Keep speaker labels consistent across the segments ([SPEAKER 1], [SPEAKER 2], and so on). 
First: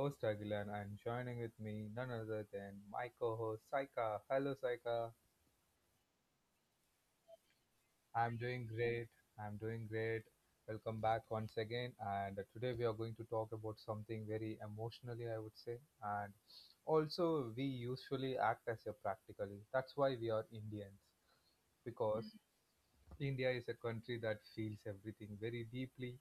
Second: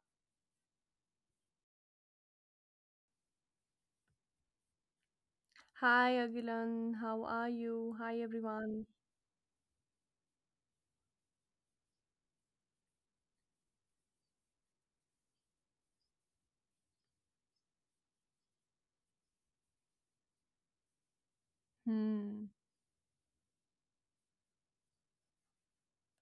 [SPEAKER 1] host Agilan and joining with me none other than my co-host Saika. Hello Saika.
[SPEAKER 2] Hi Agilan, how are you? Hi
[SPEAKER 1] I'm doing
[SPEAKER 2] everyone.
[SPEAKER 1] great. I'm doing great. Welcome back once again, and today we are going to talk about something very emotionally, I would say, and also we usually act as a practically. That's why we are Indians, because
[SPEAKER 2] Hmm.
[SPEAKER 1] India is a country that feels everything very deeply,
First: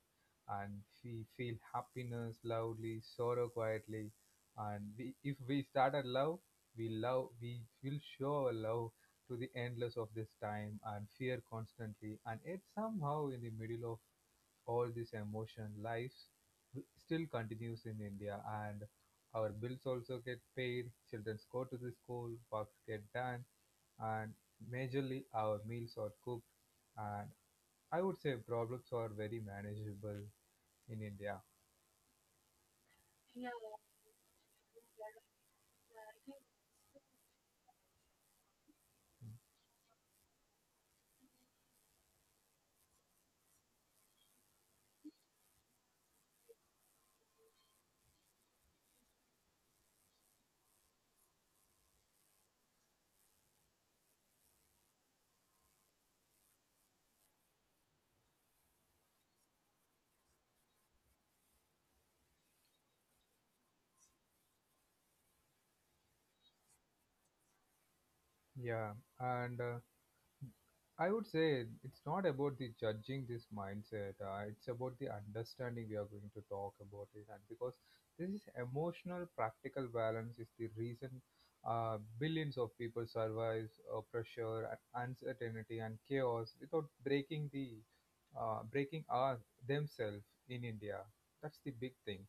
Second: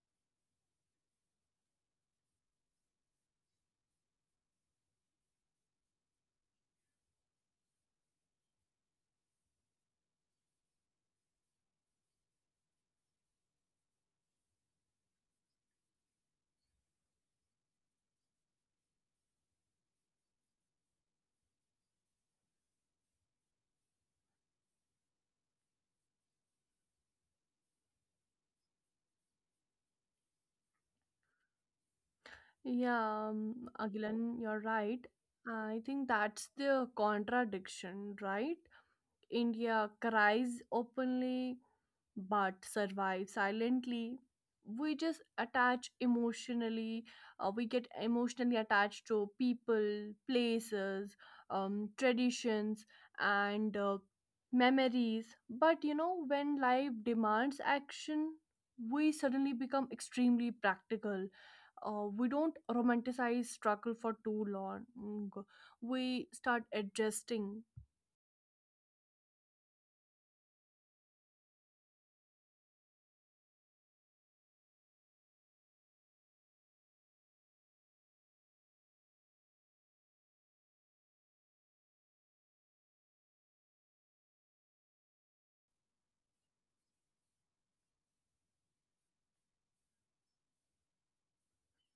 [SPEAKER 1] and we feel happiness loudly, sorrow quietly, and we, if we start a love, we will show our love to the endless of this time and fear constantly, and yet somehow in the middle of all this emotion, life still continues in India, and our bills also get paid, children go to the school, works get done, and majorly our meals are cooked, uh, I would say problems are very manageable in India.
[SPEAKER 2] Yeah, Agilan, you're right. I think that's the contradiction, right?
[SPEAKER 1] Mm.
[SPEAKER 2] India cries openly but survive silently. We just attach emotionally. We get emotionally attached to people, places, traditions, and memories. But you know, when life demands action, we suddenly become extremely practical. We don't romanticize struggle for too long. We start adjusting.
[SPEAKER 1] Yeah, and I would say it's not about the judging this mindset. It's about the understanding we are going to talk about it, and because this is emotional, practical balance is the reason billions of people survive pressure and uncertainty and chaos without breaking the breaking our themselves in India. That's the big thing.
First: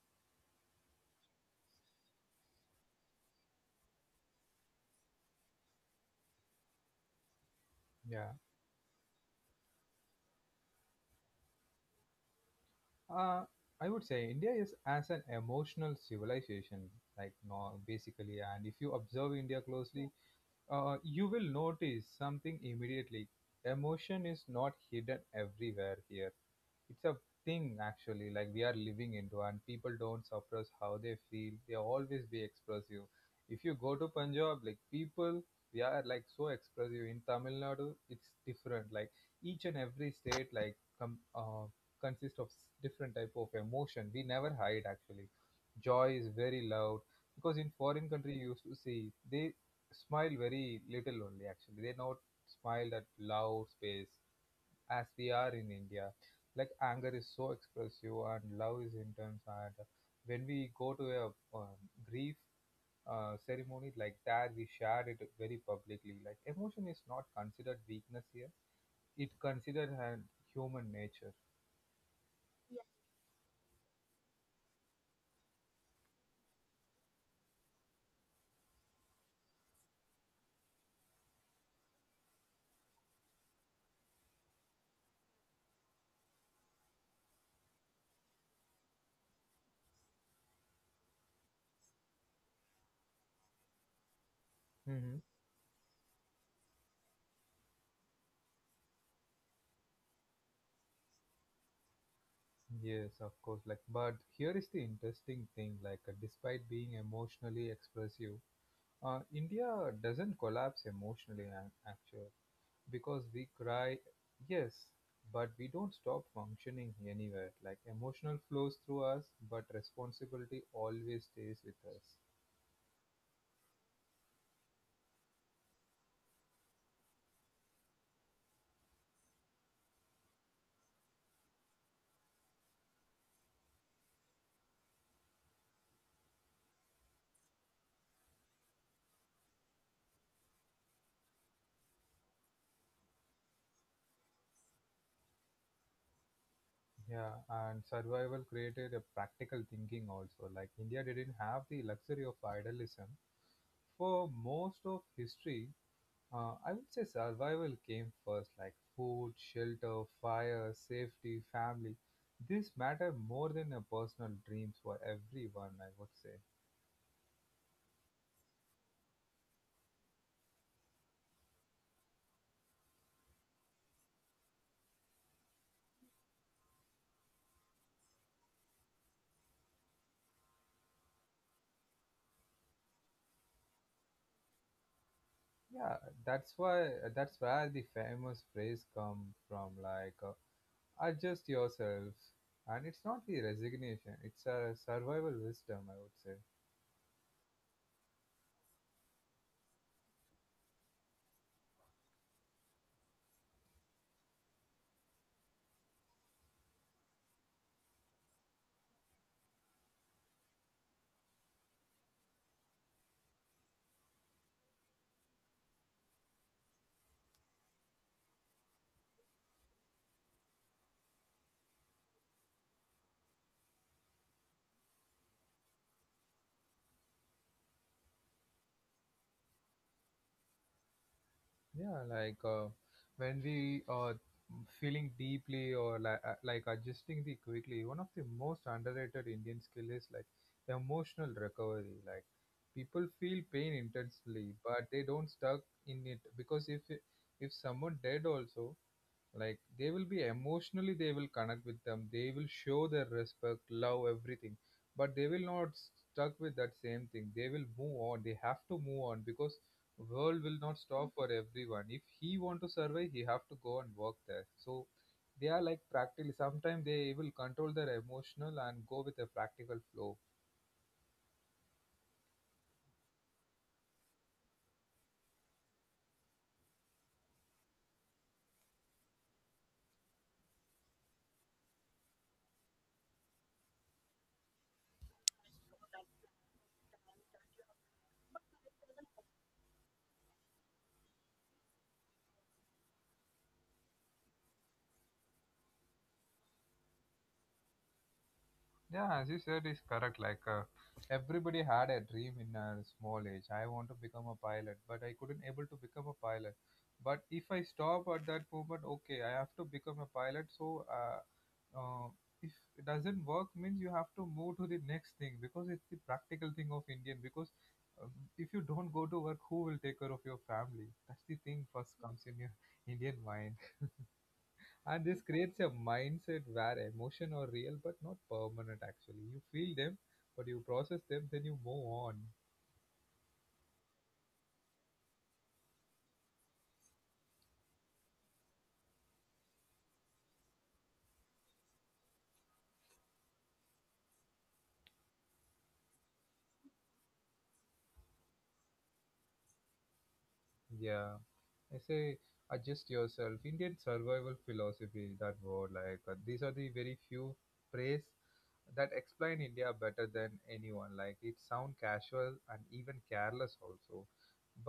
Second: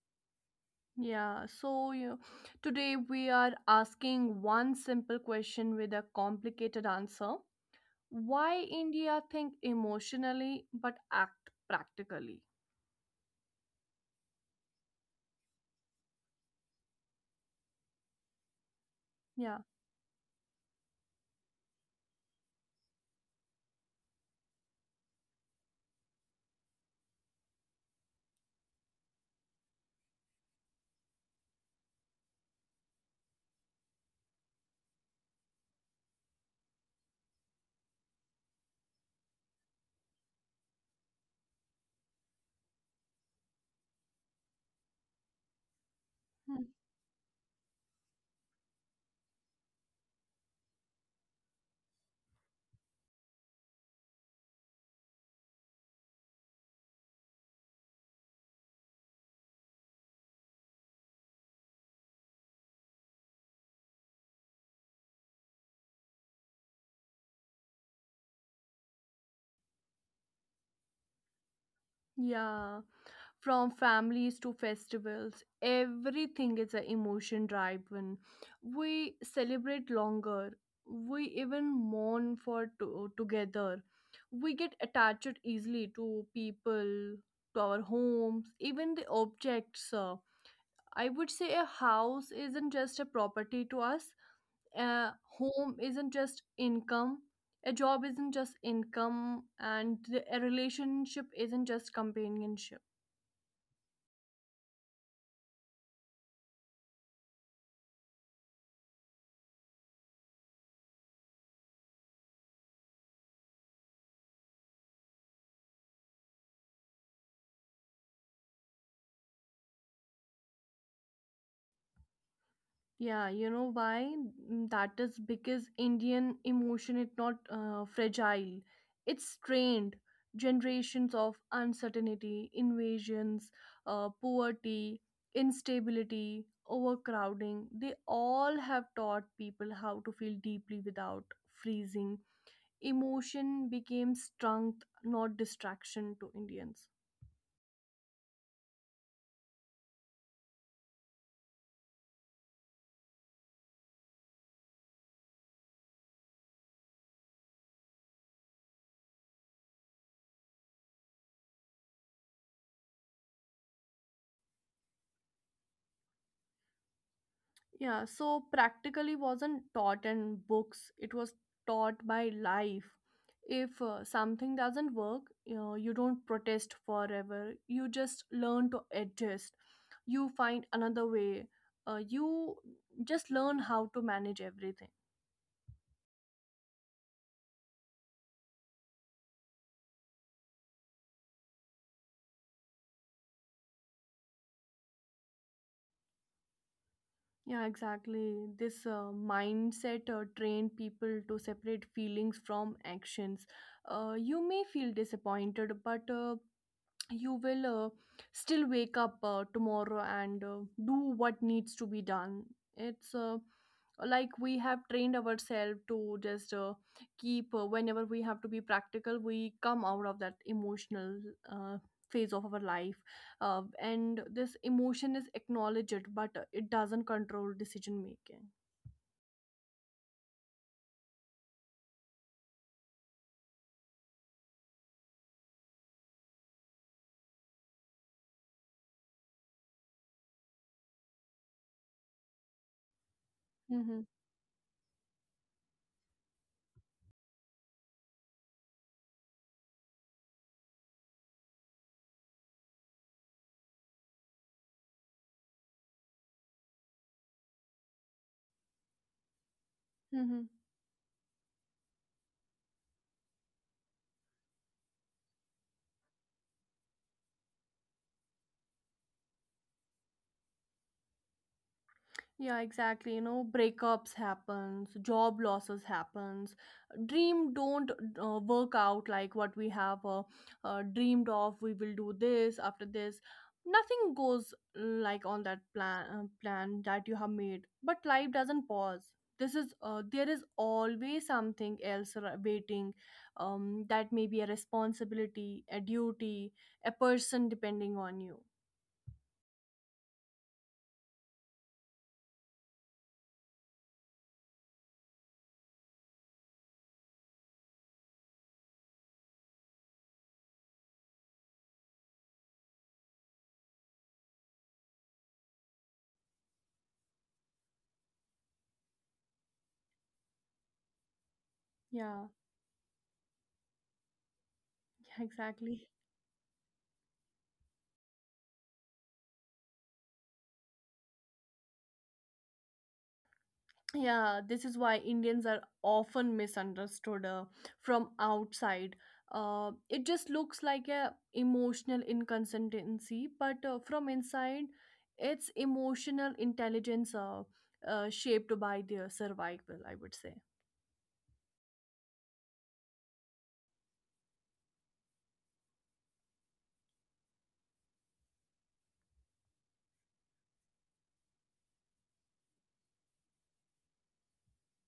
[SPEAKER 2] Yeah, so you today we are asking one simple question with a complicated answer.
[SPEAKER 1] Yeah.
[SPEAKER 2] Why India think emotionally but act practically?
[SPEAKER 1] Uh, I would say India is as an emotional civilization, like no, basically. And if you observe India
[SPEAKER 2] Yeah.
[SPEAKER 1] closely, you will notice something immediately. Emotion is not hidden everywhere here, it's a thing actually, like we are living into, and people don't suppress how they feel, they always be expressive. If you go to Punjab, like people, they are like so expressive. In Tamil Nadu it's different, like each and every state, like consists of different type of emotion, we never hide actually. Joy is very
[SPEAKER 2] Hmm.
[SPEAKER 1] loud because in foreign country you used to see they smile very little only, actually they not smile at loud space as we are in India. Like anger is so expressive and love is intense. And when we go to a um, grief ceremony like that, we share it very publicly. Like emotion is not considered weakness here; it considered an human nature.
[SPEAKER 2] Yeah. From families to festivals, everything is an emotion driven. We celebrate longer. We even mourn together. We get attached easily to people, to our homes, even the objects. I would say a house isn't just a property to us,
[SPEAKER 1] Mm-hmm.
[SPEAKER 2] a home isn't just income, a job isn't just income, and a relationship isn't just companionship.
[SPEAKER 1] Yes, of course. Like, but here is the interesting thing. Like, despite being emotionally expressive, India doesn't collapse emotionally. Actually, because we cry, yes, but we don't stop functioning anywhere. Like emotional flows through us, but responsibility always stays with us.
[SPEAKER 2] Yeah, you know why? That is because Indian emotion is not fragile. It's strained. Generations of uncertainty, invasions, poverty, instability, overcrowding, they all have taught people how to feel deeply without freezing. Emotion became strength, not distraction to Indians.
[SPEAKER 1] Yeah, and survival created a practical thinking also. Like India didn't have the luxury of idealism. For most of history, I would say survival came first, like food, shelter, fire, safety, family. This matter more than a personal dreams for everyone, I would say.
[SPEAKER 2] Yeah, so practically wasn't taught in books, it was taught by life. If something doesn't work, you know, you don't protest forever. You just learn to adjust. You find another way. You just learn how to manage everything.
[SPEAKER 1] Yeah, that's why that's where the famous phrase come from, like adjust yourselves. And it's not the resignation; it's a survival wisdom, I would say.
[SPEAKER 2] Yeah, exactly. This mindset trained people to separate feelings from actions. You may feel disappointed, but you will still wake up tomorrow and do what needs to be done. It's Like we have trained ourselves to just keep, whenever we have to be practical, we come out of that emotional uh, phase of our life, and this emotion is acknowledged but it doesn't control decision making.
[SPEAKER 1] Yeah, like when we are feeling deeply, or like adjusting the quickly. One of the most underrated Indian skill is like emotional recovery. Like people feel pain intensely, but they don't stuck in it, because if someone dead also, like they will be emotionally, they will connect with them, they will show their respect, love, everything, but they will not stuck with that same thing, they will move on, they have to move on, because world will
[SPEAKER 2] Mm-hmm.
[SPEAKER 1] not stop for everyone. If he want to survive, he have to go and work there, so they are like practically sometimes they will control their emotional and go with a practical flow.
[SPEAKER 2] Yeah, exactly. You know, breakups happens, job losses happens, dream don't work out like what we have dreamed of. We will do this after this. Nothing goes like on that plan that you have made. But life doesn't pause. This is There is always something else waiting. That may be a responsibility, a duty, a person depending on you.
[SPEAKER 1] Yeah, as you said, is correct. Like everybody had a dream in a small age. I want to become a pilot, but I couldn't able to become a pilot. But if I stop at that moment, okay, I have to become a pilot. So uh, uh, if it doesn't work, means you have to move to the next thing, because it's the practical thing of Indian. Because um, if you don't go to work, who will take care of your family? That's the thing first
[SPEAKER 2] Yeah,
[SPEAKER 1] comes in your Indian mind. And
[SPEAKER 2] yeah,
[SPEAKER 1] this creates a
[SPEAKER 2] exactly.
[SPEAKER 1] mindset where emotion are real but not permanent. Actually you feel them, but you process them, then you move on.
[SPEAKER 2] Yeah, this is why Indians are often misunderstood, from outside. It just looks like a emotional inconsistency, but from inside it's emotional intelligence, shaped by their survival, I would say.
[SPEAKER 1] Yeah, I say adjust yourself, Indian survival philosophy. That word, like these are the very few phrase that explain India better than anyone. Like it sound casual and even careless also,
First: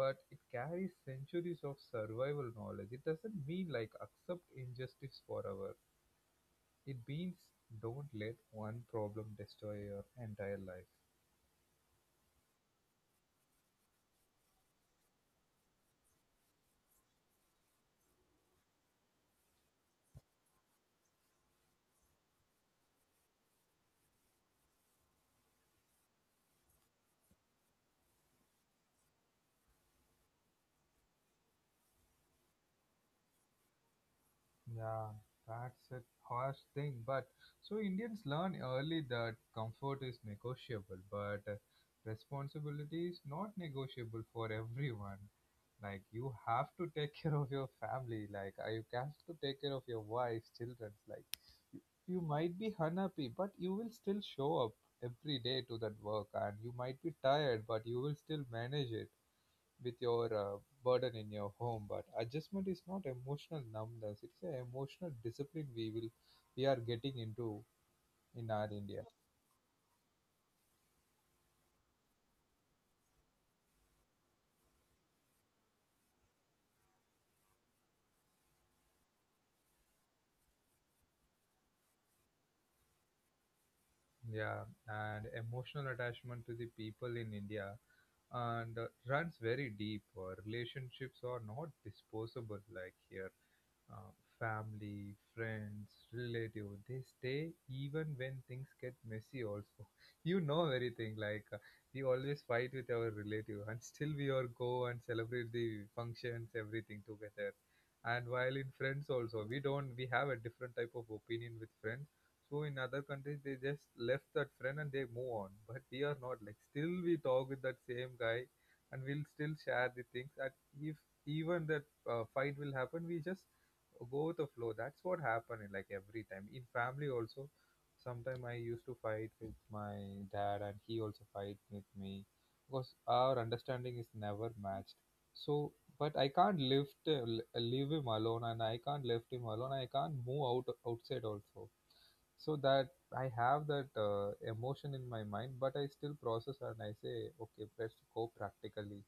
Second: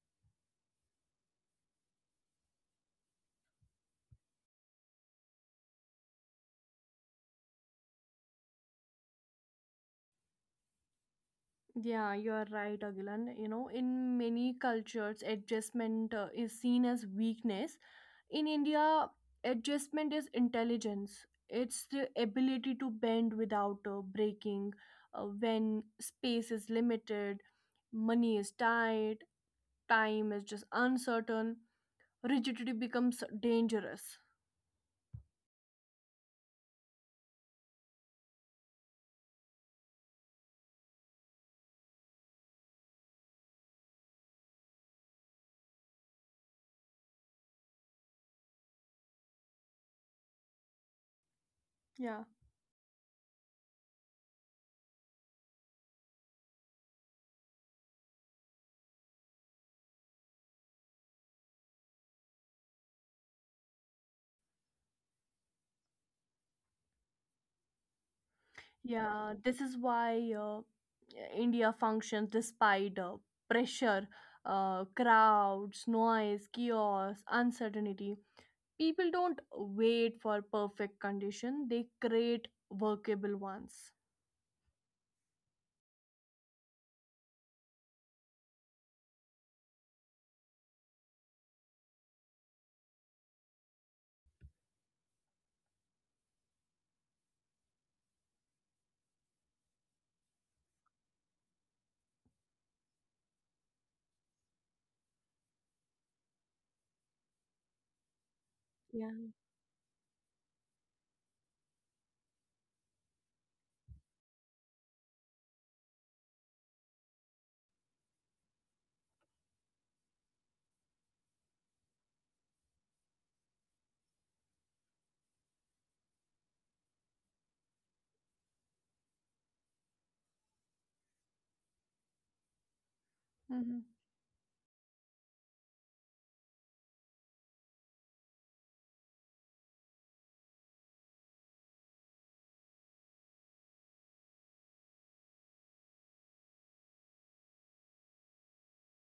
[SPEAKER 1] but it carries centuries of survival knowledge. It doesn't mean like accept injustice forever. It means don't let one problem destroy your entire life.
[SPEAKER 2] Yeah, you are right, Agilan. You know, in many cultures adjustment is seen as weakness. In India, adjustment is intelligence. It's the ability to bend without breaking. When space is limited, money is tight, time is just uncertain, rigidity becomes dangerous.
[SPEAKER 1] Yeah, that's a harsh thing, but so Indians learn early that comfort is negotiable, but responsibility is not negotiable for everyone. Like you have to take care of your family. Like you have to take care of your wife, children. Like you
[SPEAKER 2] Yeah.
[SPEAKER 1] might be unhappy, but you will still show up every day to that work, and you might be tired, but you will still manage it with your burden in your home. But adjustment is not emotional numbness, it's an emotional discipline we will, we are getting into in our India.
[SPEAKER 2] Yeah, this is why India functions despite pressure, crowds, noise, chaos, uncertainty. People don't wait for perfect condition, they create workable ones.
[SPEAKER 1] Yeah, and emotional attachment to the people in India and runs very deep. Relationships are not disposable like here. uh, Family, friends, relative, they stay even when things get messy also. You know everything, like we always fight with our relative and still we all go and celebrate the functions, everything together. And while in friends
[SPEAKER 2] Yeah.
[SPEAKER 1] also, we don't, we have a different type of opinion with friends. So in other countries, they just left that friend and they move on. But we are not like, still we talk with that same guy and we'll still share the things. And if even that fight will happen, we just go with the flow. That's what happened in, like every time in family also. Sometime I used to fight with my dad, and he also fight with me, because our
[SPEAKER 2] Hmm.
[SPEAKER 1] understanding is never matched. So, but I can't lift leave him alone, and I can't left him alone. I can't move out outside also. So that I have that emotion in my mind, but I still process and I say, okay, let's go practically.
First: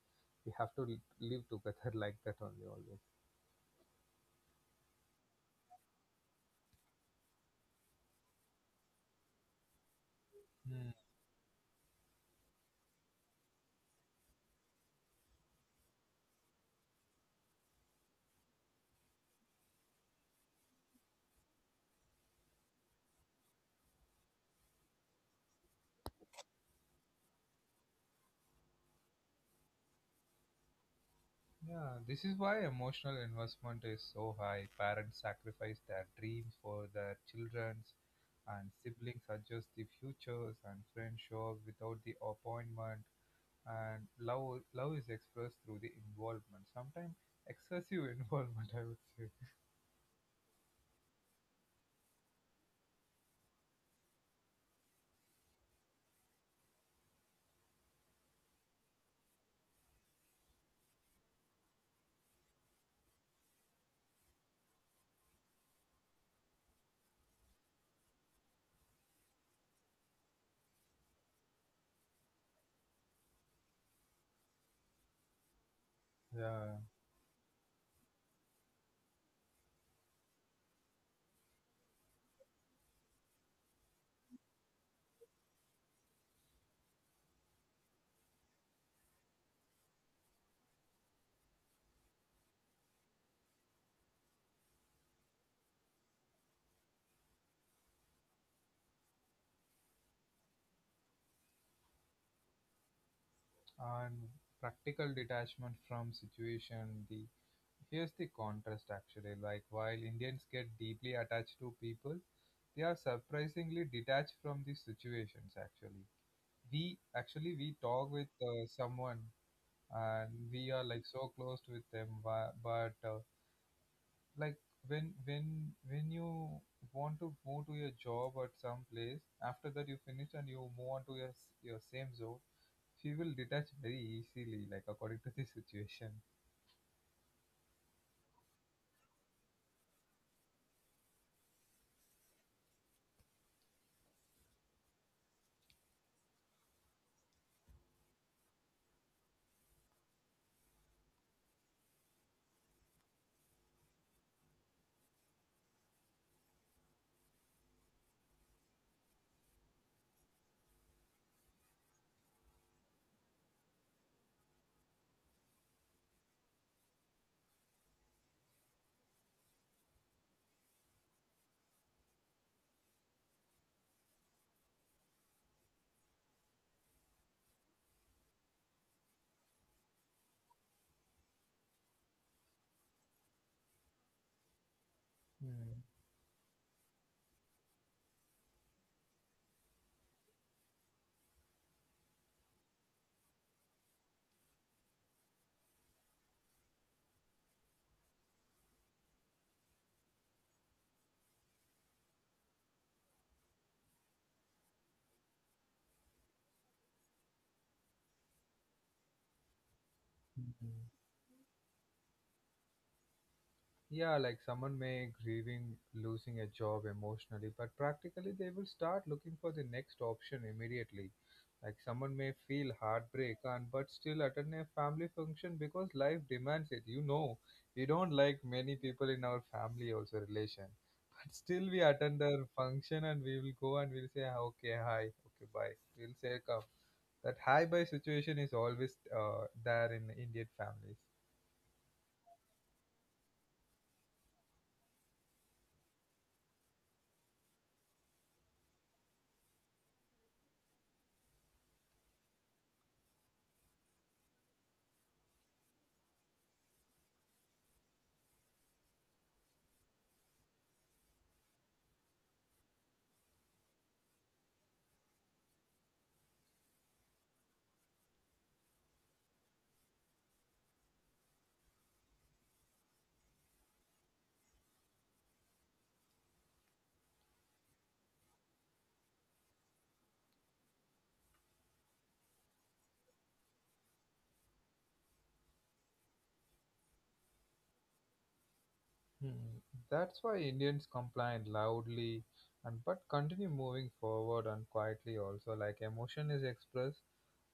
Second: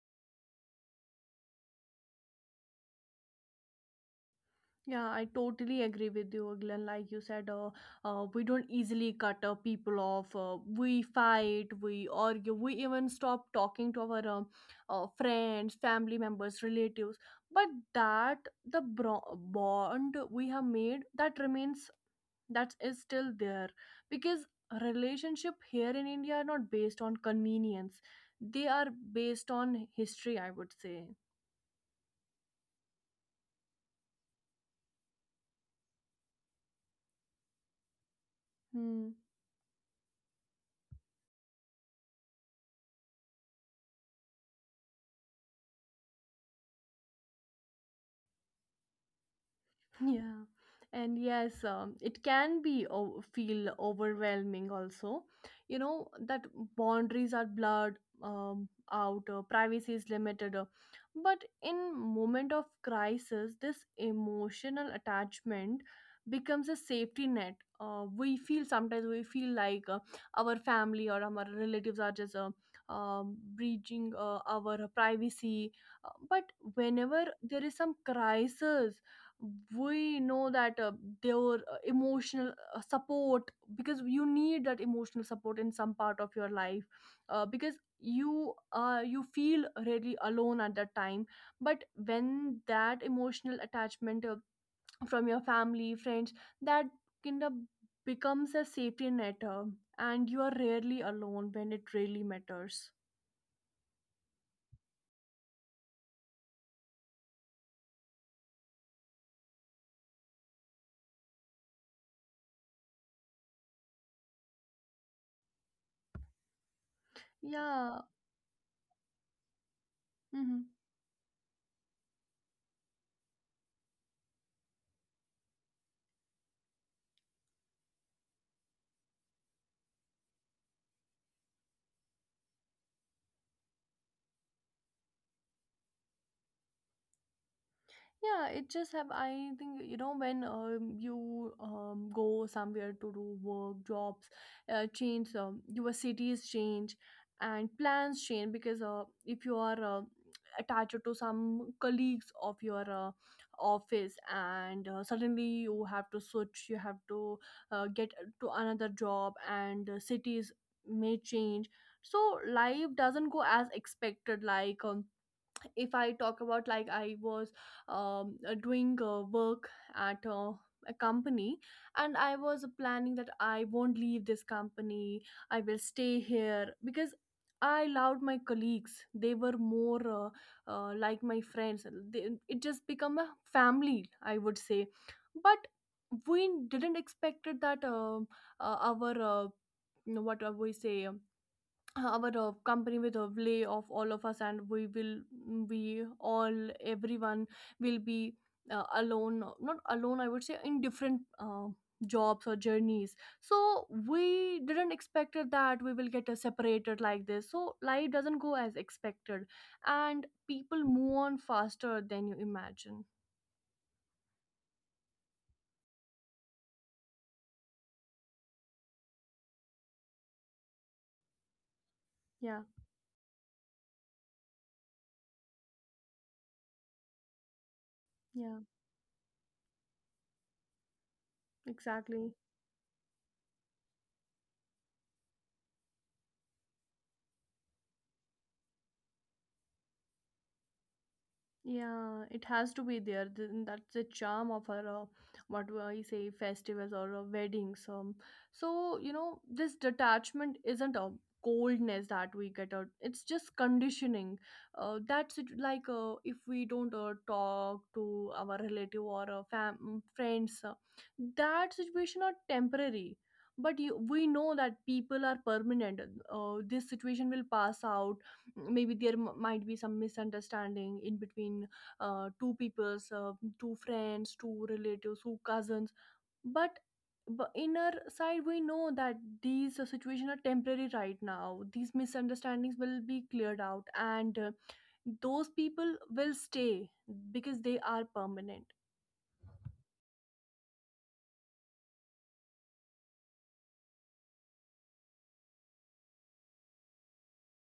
[SPEAKER 1] We have to live together like that only always.
[SPEAKER 2] Yeah, I totally agree with you, Glenn. Like you said, we don't easily cut people off. We fight, we argue, we even stop talking to our friends, family members, relatives. But that the bond we have made that remains, that is still there, because relationship here in India are not based on convenience, they are based on history, I would say.
[SPEAKER 1] Yeah, this is why emotional investment is so high. Parents sacrifice their dreams for their children's, and
[SPEAKER 2] Hmm.
[SPEAKER 1] siblings adjust the futures, and friends show up without the appointment. And love, love is expressed through the involvement. Sometimes excessive involvement, I would say.
[SPEAKER 2] Yeah, and yes, it can be feel overwhelming also. You know that boundaries are blurred, privacy is limited. But in moment of crisis, this emotional attachment becomes a safety net. We feel sometimes we feel like our family or our relatives are just breaching our privacy. Uh,
[SPEAKER 1] Yeah,
[SPEAKER 2] but whenever there is some crisis we know that their emotional support, because you need that emotional support in some part of your life, because you you feel really alone at that time. But when that emotional attachment from your family friends, that kind of becomes a safety net, and you are rarely alone when it really matters.
[SPEAKER 1] and practical detachment from situation, the here's the contrast actually, like while Indians get deeply attached to people, they are surprisingly detached from these situations actually. We actually we
[SPEAKER 2] Yeah.
[SPEAKER 1] talk with someone and
[SPEAKER 2] Mm-hmm.
[SPEAKER 1] we are like so close with them, but like when when when you want to move to your job at some place, after that you finish and you move on to your your same zone, she will detach very easily, like according to the situation.
[SPEAKER 2] Yeah, it just have. I think you know, when you go somewhere to do work, jobs change, your cities change, and plans change, because if you are attached to some colleagues of your office, and suddenly you have to switch, you have to get to another job, and cities may change. So life doesn't go as expected. Like if I talk about, like, I was doing work at a company, and I was planning that I won't leave this company, I will stay here because I loved my colleagues, they were more like my friends, it just become a family, I would say. But
[SPEAKER 1] Hmm.
[SPEAKER 2] we didn't expect it that our what we say our company with a lay off all of us, and we will be all, everyone will be alone, not alone, I would say, in different jobs or journeys. So we didn't expect it that we will get separated like this. So life doesn't go as expected, and people move on faster than you imagine.
[SPEAKER 1] Yeah, like someone may grieving losing a job emotionally, but practically they will start looking for the next option immediately. Like someone may
[SPEAKER 2] Yeah.
[SPEAKER 1] feel heartbreak and but still attend a family function because life demands it. You know, we don't like
[SPEAKER 2] Yeah,
[SPEAKER 1] many people in our family also relation, but still we attend
[SPEAKER 2] exactly.
[SPEAKER 1] their function and we will go and we'll say "Ah, okay hi, okay bye. We'll say come." That hi bye situation is always there in Indian families.
[SPEAKER 2] Yeah, it has to be there. That's the charm of our, what do I say, festivals or weddings. So, you know, this detachment isn't a coldness that we get out. It's just conditioning. That's it. Like if we don't talk to our relative or friends, that situation are temporary. But you, we know that people are permanent. This situation will pass out, maybe there might be some misunderstanding in between two peoples, two friends, two relatives, two cousins, but but in our side we know that these situations are temporary right now, these misunderstandings will be cleared out, and those people will stay because they are permanent.
[SPEAKER 1] Hmm. That's why Indians complain loudly and but continue moving forward and quietly also. Like emotion is expressed,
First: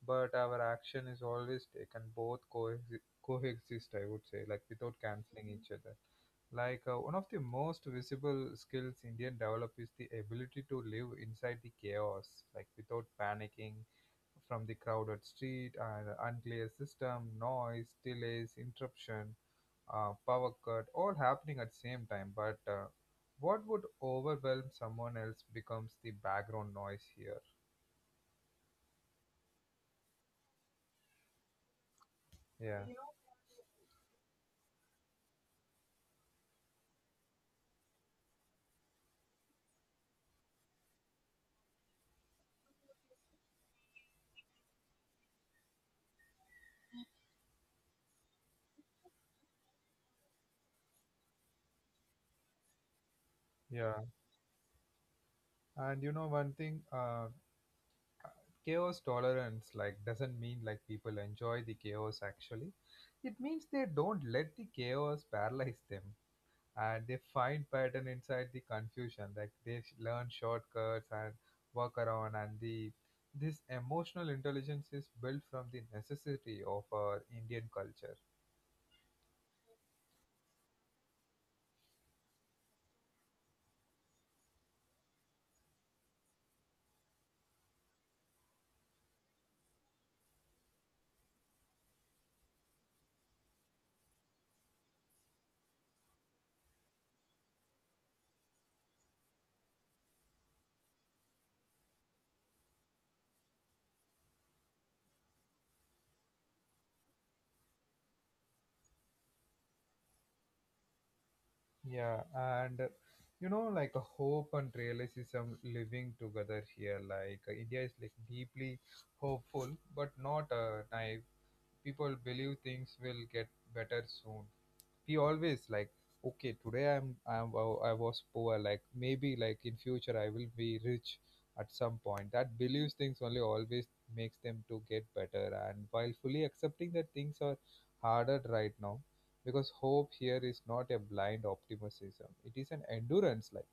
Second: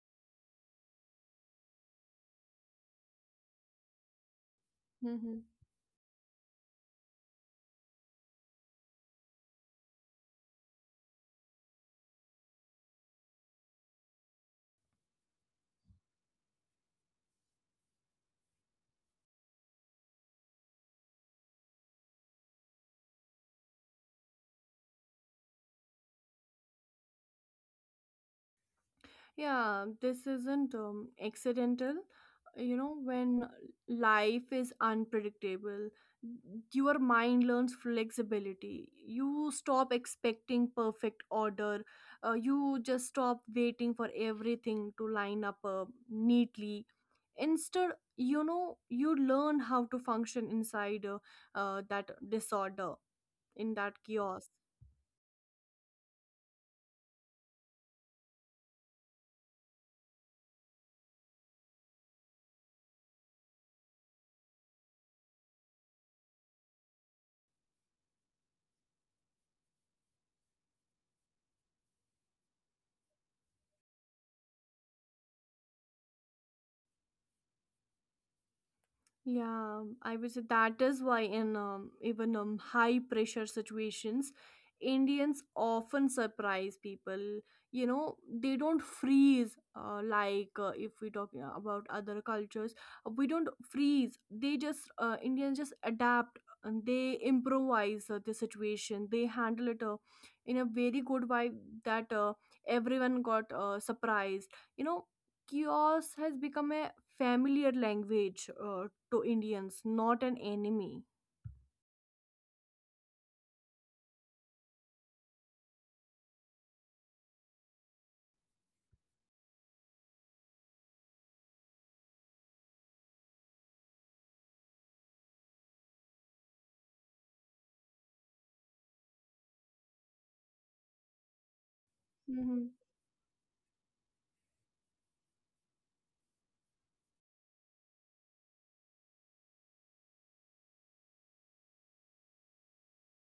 [SPEAKER 1] but our action is always taken. Both coexist, I would say, like without
[SPEAKER 2] Mm-hmm.
[SPEAKER 1] canceling each other. Like one of the most visible skills Indian develop is the ability to live inside the chaos, like without panicking, from the crowded street and unclear system, noise, delays, interruption, power cut, all happening at the same time. But what would overwhelm someone else becomes the background noise here.
[SPEAKER 2] Yeah, this isn't accidental. You
[SPEAKER 1] Yeah.
[SPEAKER 2] know, when life is unpredictable, your mind learns flexibility. You stop expecting perfect order. You just stop waiting for everything to line up neatly. Instead, you know, you learn how to function inside that disorder, in
[SPEAKER 1] Yeah,
[SPEAKER 2] that chaos.
[SPEAKER 1] and you know one thing, chaos tolerance like doesn't mean like people enjoy the chaos actually. It means they don't let the chaos paralyze them. And they find pattern inside the confusion, like they learn shortcuts and work around. And the this emotional intelligence is built from the necessity of our Indian culture.
[SPEAKER 2] Yeah, I would say that is why in even high pressure situations, Indians often surprise people. You know, they don't freeze like if we talk about other cultures. We don't freeze. They just Indians just adapt and they improvise the situation. They handle it in a very good way, that everyone got surprised. You know, chaos has become a familiar language to Indians, not an enemy.
[SPEAKER 1] Yeah, and you know, like a hope and realism living together here, like India is like deeply hopeful, but not naive. People believe things will get better soon. We always like, okay, today I was poor, like maybe like in future I will be rich. At some point that believes
[SPEAKER 2] Mm-hmm.
[SPEAKER 1] things only always makes them to get better, and while fully accepting that things are harder right now. Because hope here is not a blind optimism, it is an endurance. Like,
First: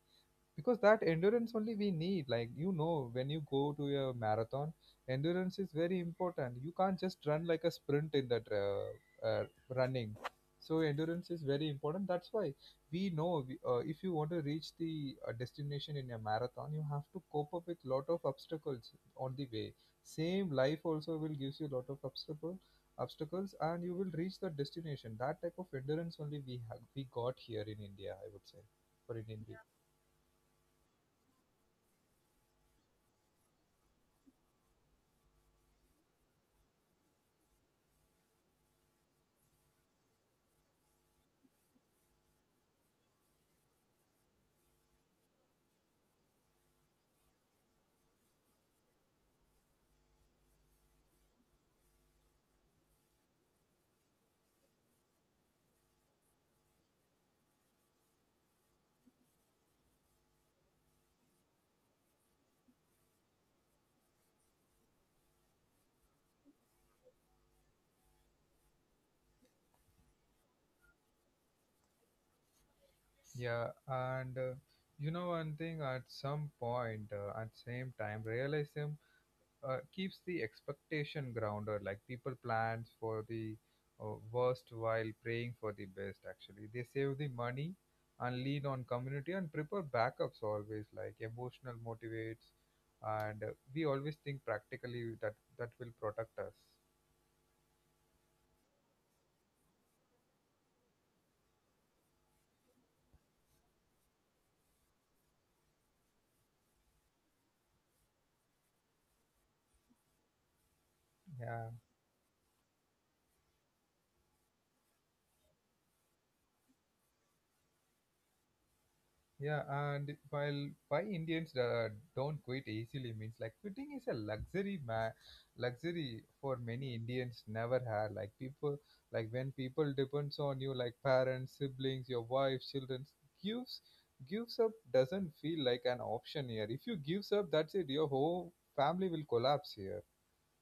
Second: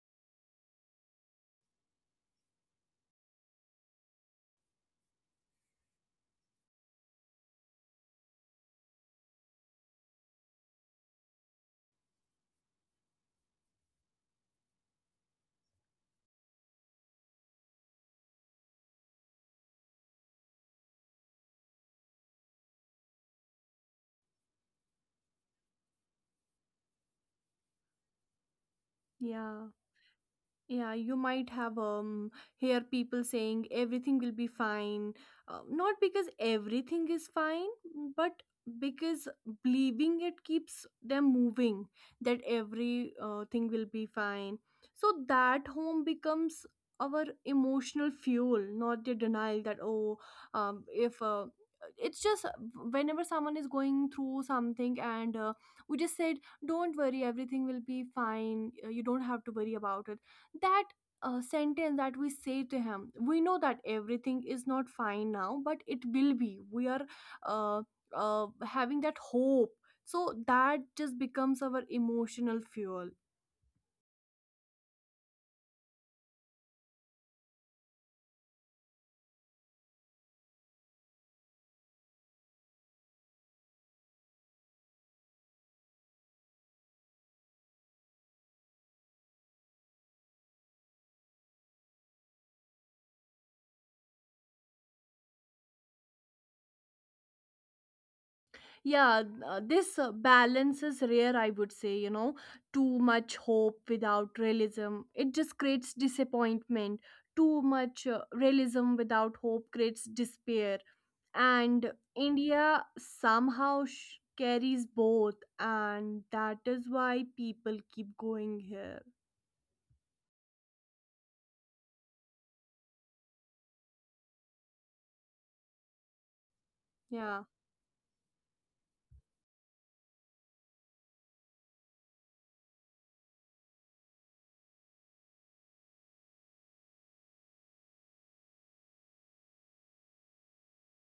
[SPEAKER 1] because that endurance only we need, like, you know, when you go to a marathon, endurance is very important. You can't just run like a sprint in that running. So endurance is very important, that's why we know if you want to reach the destination in a marathon, you have to cope up with lot of obstacles on the way. Same life also will gives you lot of obstacles, and you will reach the destination. That type of endurance only we got here in India, I would say, for Indian people.
[SPEAKER 2] Yeah. Yeah, you might have hear people saying everything will be fine. Not because everything is fine, but because believing it keeps them moving, that every thing will be fine. So that home becomes our emotional fuel, not the denial that oh, if it's just whenever someone is going through something, and we just said don't worry everything will be fine. You don't have to worry about it, that sentence that we say to him. We know that everything is not fine now, but it will be. We are uh, having that hope, so that just becomes our emotional fuel.
[SPEAKER 1] Yeah, and you know, one thing, at some point, at same time, realism keeps the expectation grounded. Like people plans for the worst while praying for the best. Actually they save the money and lean on community and prepare backups always, like emotional motivates. And we always think practically that will protect us.
[SPEAKER 2] Yeah, this balance is rare, I would say. You know, too much hope without realism, it just creates disappointment. Too much realism without hope creates despair. And
[SPEAKER 1] Yeah.
[SPEAKER 2] India somehow carries both, and that is why people keep going here.
[SPEAKER 1] Yeah, and while why Indians don't quit easily means, like, quitting is a luxury, luxury for
[SPEAKER 2] Yeah,
[SPEAKER 1] many Indians never had. Like people, like when people depends on you, like parents, siblings, your wife, children, gives gives up doesn't feel like an option here. If you gives up, that's it. Your whole family will collapse here.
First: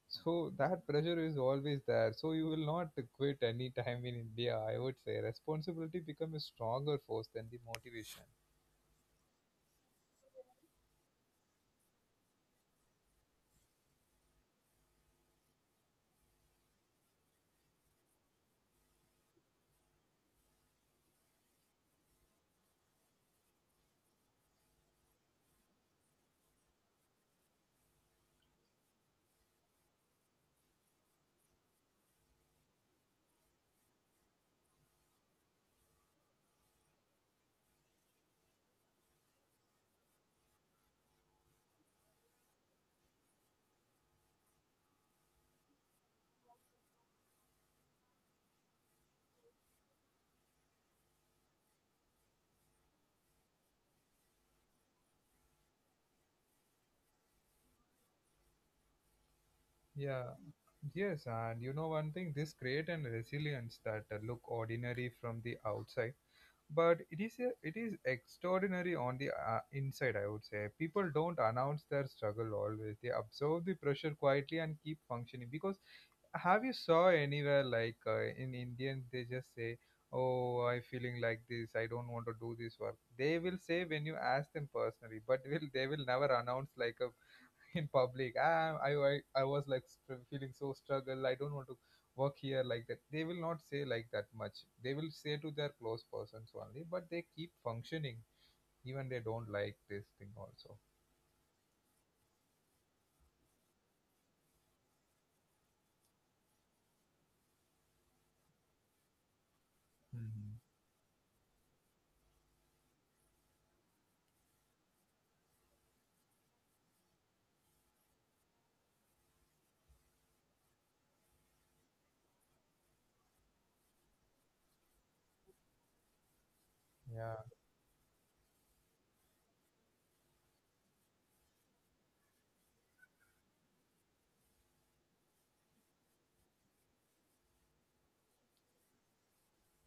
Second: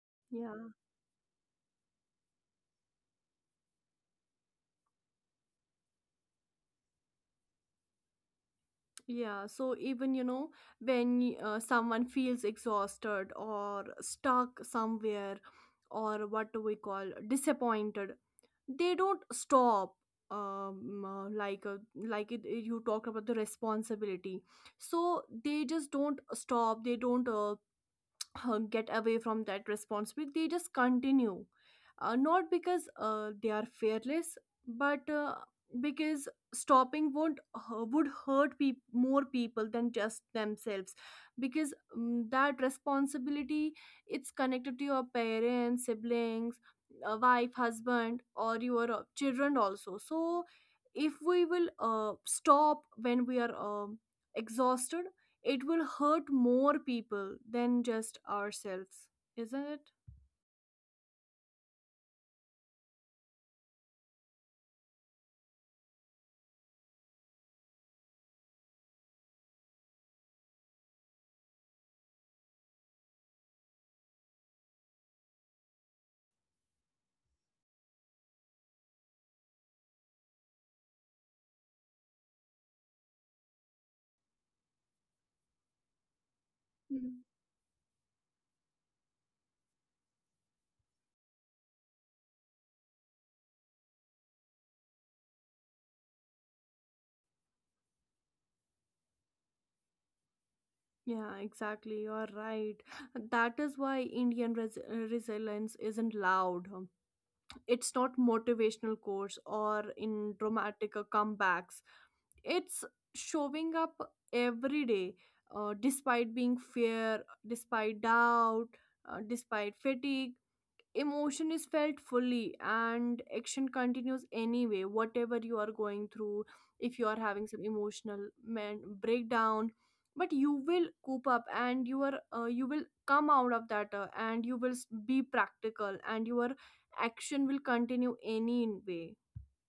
[SPEAKER 1] So
[SPEAKER 2] yeah.
[SPEAKER 1] that pressure is always there. So you will not quit any time in India. I would say responsibility become a stronger force than the motivation.
[SPEAKER 2] Yeah, so even you know, when someone feels exhausted or stuck somewhere, or what do we call disappointed, they don't stop. Like, you talked about the responsibility, so they just don't stop. They don't get away from that responsibility, they just continue, not because they are fearless, but because stopping won't would hurt peop more people than just themselves, because that responsibility, it's connected to your parents, siblings, wife, husband, or your children also. So if we will stop when we are exhausted, it will hurt more people than just ourselves, isn't it?
[SPEAKER 1] Yeah, yes, and you know, one thing, this great and resilience that look ordinary from the outside, but it is extraordinary on the inside. I would say people don't announce their struggle always; they absorb the pressure quietly and keep functioning. Because have you saw anywhere like in Indian they just say, "Oh, I feeling like this. I don't want to do this work." They will say when you ask them personally, but will they will never announce like a
[SPEAKER 2] Mm.
[SPEAKER 1] in public. I was like feeling so struggle. I don't want to work here like that. They will not say like that much. They will say to their close persons only, but they keep functioning even they don't like this thing also.
[SPEAKER 2] Yeah, exactly. You're right. That is why Indian resilience isn't loud. It's not motivational course or in
[SPEAKER 1] Hmm.
[SPEAKER 2] dramatic comebacks. It's showing up every day, despite being fear, despite doubt, despite fatigue. Emotion is felt fully and action continues anyway. Whatever you are going through, if you
[SPEAKER 1] Yeah.
[SPEAKER 2] are having some emotional man breakdown, but you will coop up and you are you will come out of that and you will be practical and your action will continue anyway.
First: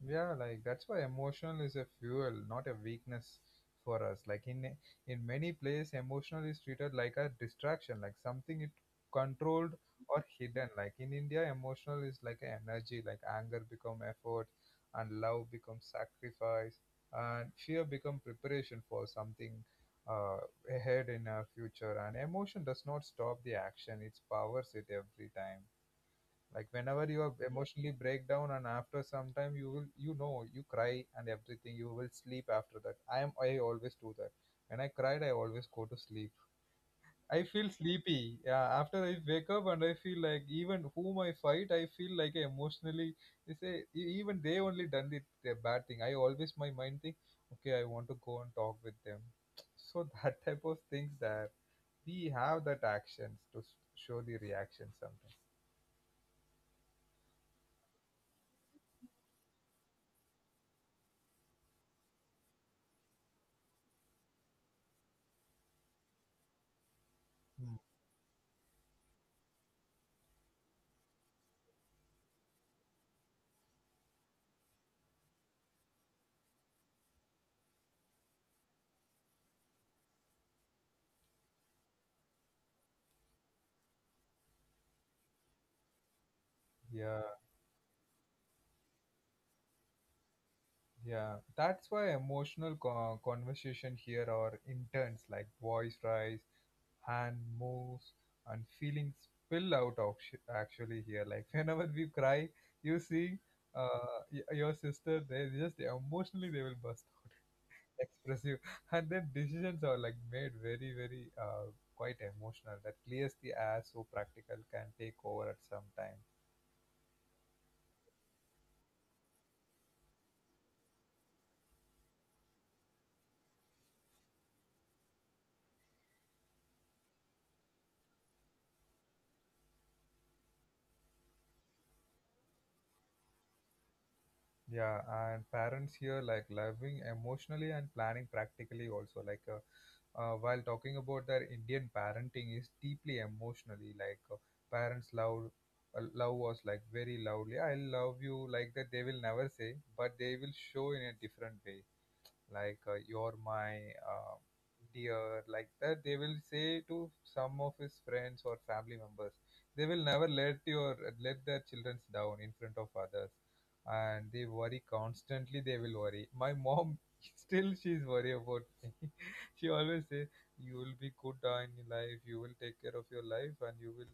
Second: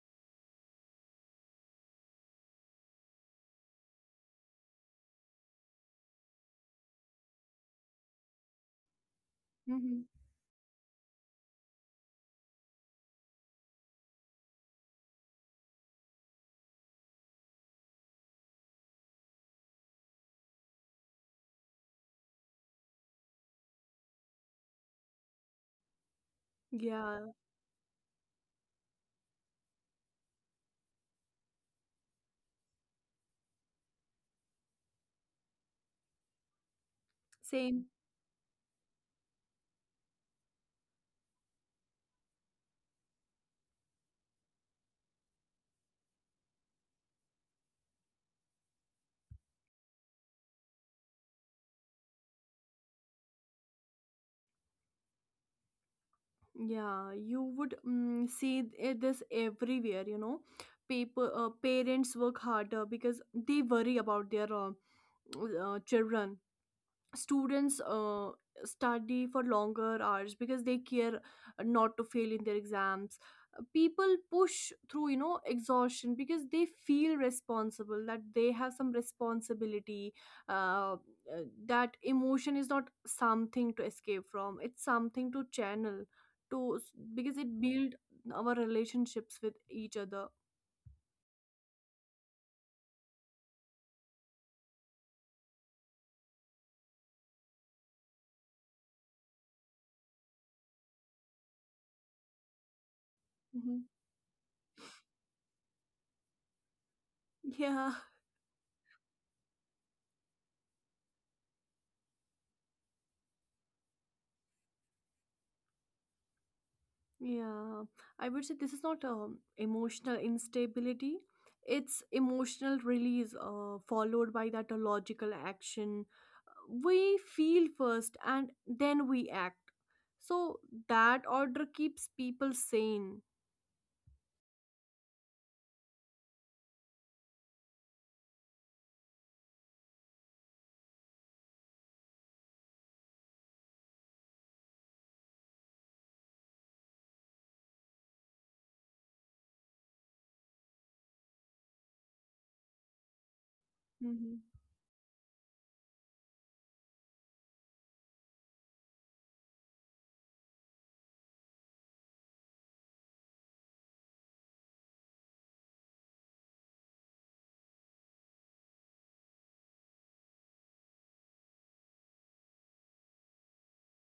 [SPEAKER 1] Yeah, like that's why emotional is a fuel, not a weakness for us. Like in many places, emotional is treated like a distraction, like something it controlled
[SPEAKER 2] Mm-hmm.
[SPEAKER 1] or hidden. Like in India, emotional is like an energy, like anger become effort, and love becomes sacrifice, and fear become preparation for something uh, ahead in our future. And emotion does not stop the action; it powers it every time. Like whenever
[SPEAKER 2] Yeah.
[SPEAKER 1] you are emotionally break down and after some time you will, you know, you cry and everything you will sleep after that. I always do that. When I cried I always go to sleep. I feel
[SPEAKER 2] Same.
[SPEAKER 1] sleepy. Yeah, after I wake up and I feel like even whom I fight, I feel like emotionally they say, even they only done the bad thing, I always my mind think, okay, I want to go and talk with them. So that type of things that we have, that actions to show the reaction sometimes.
[SPEAKER 2] Yeah, you would see this everywhere, you know. Paper Parents work harder because they worry about their children
[SPEAKER 1] Hmm.
[SPEAKER 2] students study for longer hours because they care not to fail in their exams. People push through exhaustion because they feel responsible that they have some responsibility. uh, uh, that emotion is not something to escape from, it's something to channel to,
[SPEAKER 1] Yeah.
[SPEAKER 2] because it build our relationships with each other.
[SPEAKER 1] Yeah, that's why emotional conversation here are intense, like voice rise, hand moves, and feelings spill out of actually here. Like whenever we cry, you see,
[SPEAKER 2] Mhm.
[SPEAKER 1] your sister, they just emotionally they will burst out,
[SPEAKER 2] Yeah.
[SPEAKER 1] expressive, and then decisions are like made very, very quite emotional. That clears the air so practical can take over at some time.
[SPEAKER 2] Yeah, I would say this is not emotional instability. It's emotional release, followed by that logical action. We feel first and then we act. So that order keeps people sane.
[SPEAKER 1] Yeah, and parents here like loving emotionally and planning practically also. Like while talking about their Indian parenting is deeply emotionally, like parents love us like very loudly. "I love you" like that they will never say, but they will show in a different way, like you're my uh,
[SPEAKER 2] Mm-hmm.
[SPEAKER 1] dear, like that they will say to some of his friends or family members. They will never let their children down in front of others. And they worry constantly, they will worry. My mom still she's worried about me. She always says, you will be good in your life, you will take care of your life, and you will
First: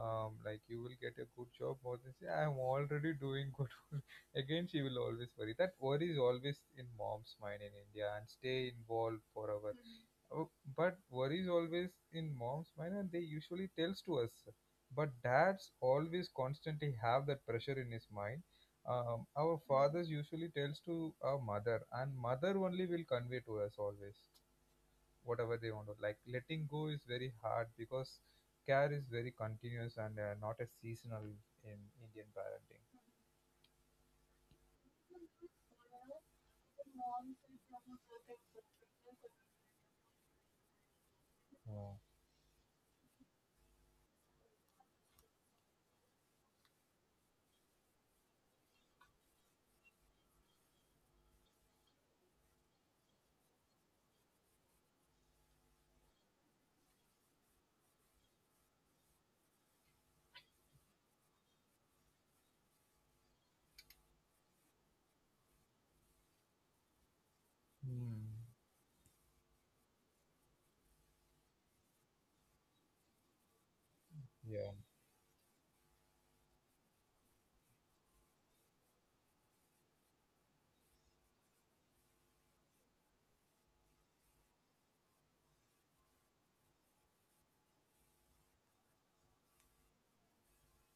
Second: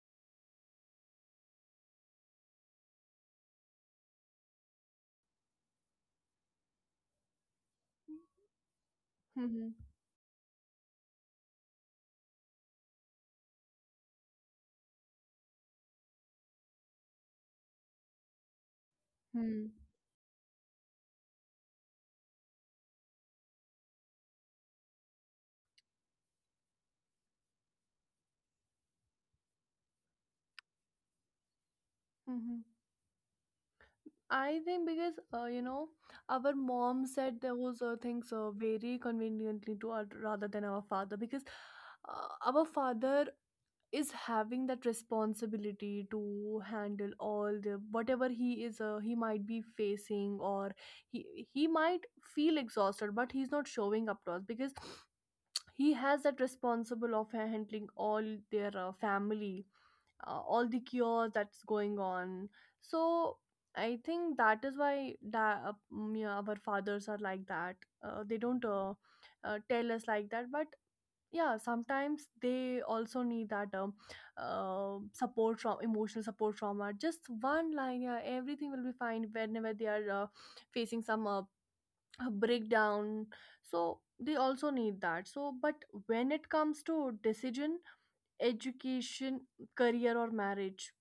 [SPEAKER 1] like you will get a good job. More than say, I'm already doing good. Again she will always worry. That worry is always in mom's mind in India, and stay involved forever.
[SPEAKER 2] Mm-hmm.
[SPEAKER 1] Oh, but worry is always in mom's mind, and they usually tells to us. But dads always constantly have that pressure in his mind. Our
[SPEAKER 2] Hmm.
[SPEAKER 1] fathers usually tells to our mother, and mother only will convey to us always whatever they want to. Like letting go is very hard because care is very continuous and not a seasonal in Indian
[SPEAKER 2] Hmm.
[SPEAKER 1] parenting.
[SPEAKER 2] I think because our mom said those things very conveniently to our rather than our father, because
[SPEAKER 1] Oh.
[SPEAKER 2] our father is having that responsibility to handle all the whatever he is, he might be facing, or he might feel exhausted but he's not showing up to us because he has that responsible of handling all their family, all the cures that's going on. So I think that is why yeah, our fathers are like that. They
[SPEAKER 1] Hmm.
[SPEAKER 2] don't tell us like that, but yeah, sometimes they also need that
[SPEAKER 1] Yeah.
[SPEAKER 2] support from, emotional support from our just one line. Yeah, everything will be fine whenever they are facing some a breakdown. So they also need that. So, but when it comes to decision, education, career, or marriage,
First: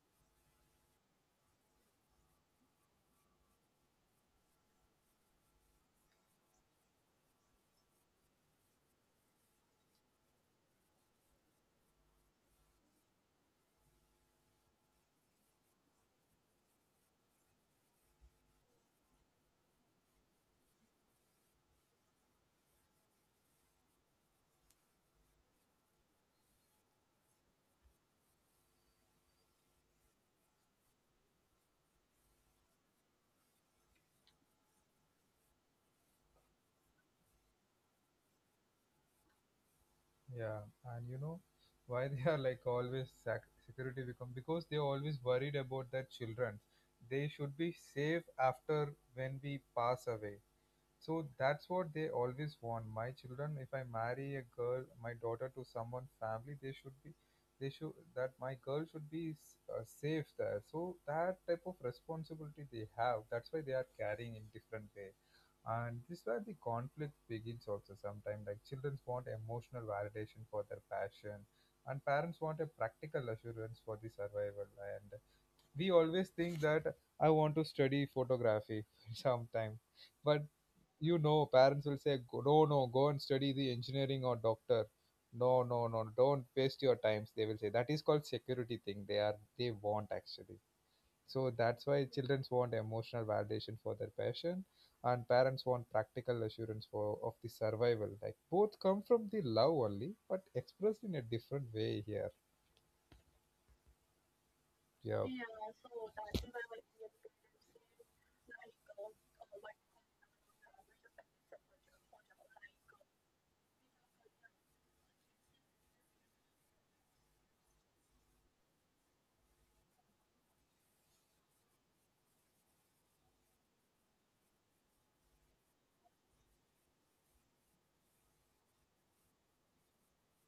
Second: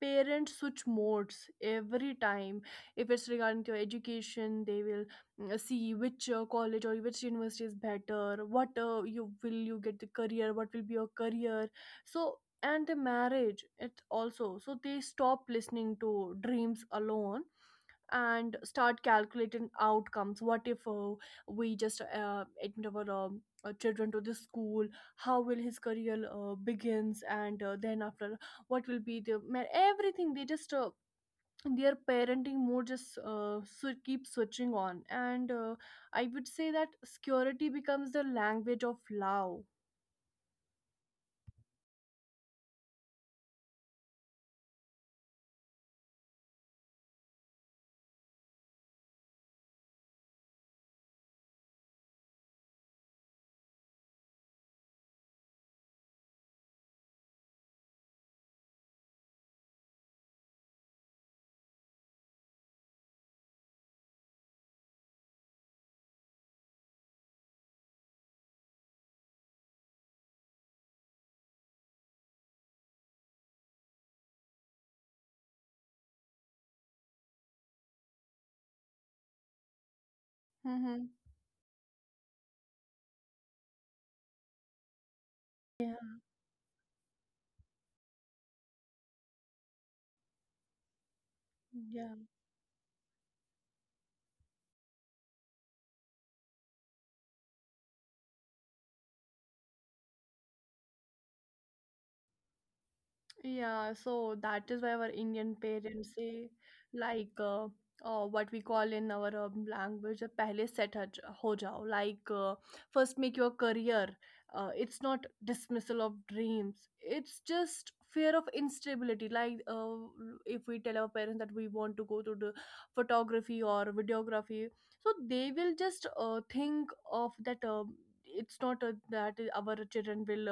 [SPEAKER 2] parents switch modes every time. If it's regarding to your education, they will see which college or which university is better, what you will you get the career, what will be your career. So and the marriage it also. So they stop listening to dreams alone and start calculating outcomes. What if we just admit our children to this school, how will his career begins, and then after what will be the everything. They just their parenting mode just keep switching on, and I would say that security becomes the language of love.
[SPEAKER 1] Yeah, and you know why they are like always security become, because they're always worried about their children, they should be safe after when we pass away. So that's what they always want. My children, if I marry a girl, my daughter to someone family, they should that my girl should be safe there. So that type of responsibility they have. That's why they are carrying in different way, and this is where the conflict begins also. Sometimes, like, children want emotional validation for their passion, and parents want a practical assurance for the survival. And we always think that I want to study photography sometime, but
[SPEAKER 2] Hmm.
[SPEAKER 1] you know, parents will say, No, no, go and study the engineering or doctor. No, no,
[SPEAKER 2] Yeah.
[SPEAKER 1] no, don't waste your times." They will say, that is called security thing. They want actually. So that's why
[SPEAKER 2] Yeah.
[SPEAKER 1] children want emotional validation for their passion, and parents want practical assurance for of the survival. Like both come from the love only, but expressed in a different way here.
[SPEAKER 2] Yeah, so that is why our
[SPEAKER 1] Yeah.
[SPEAKER 2] Indian parents say, like, what we call in our language, pehle set ho jao, like, first make your career. It's not dismissal of dreams. It's just fear of instability. Like, if we tell our parents that we want to go to the photography or videography, so they will just think of that. It's not that our children will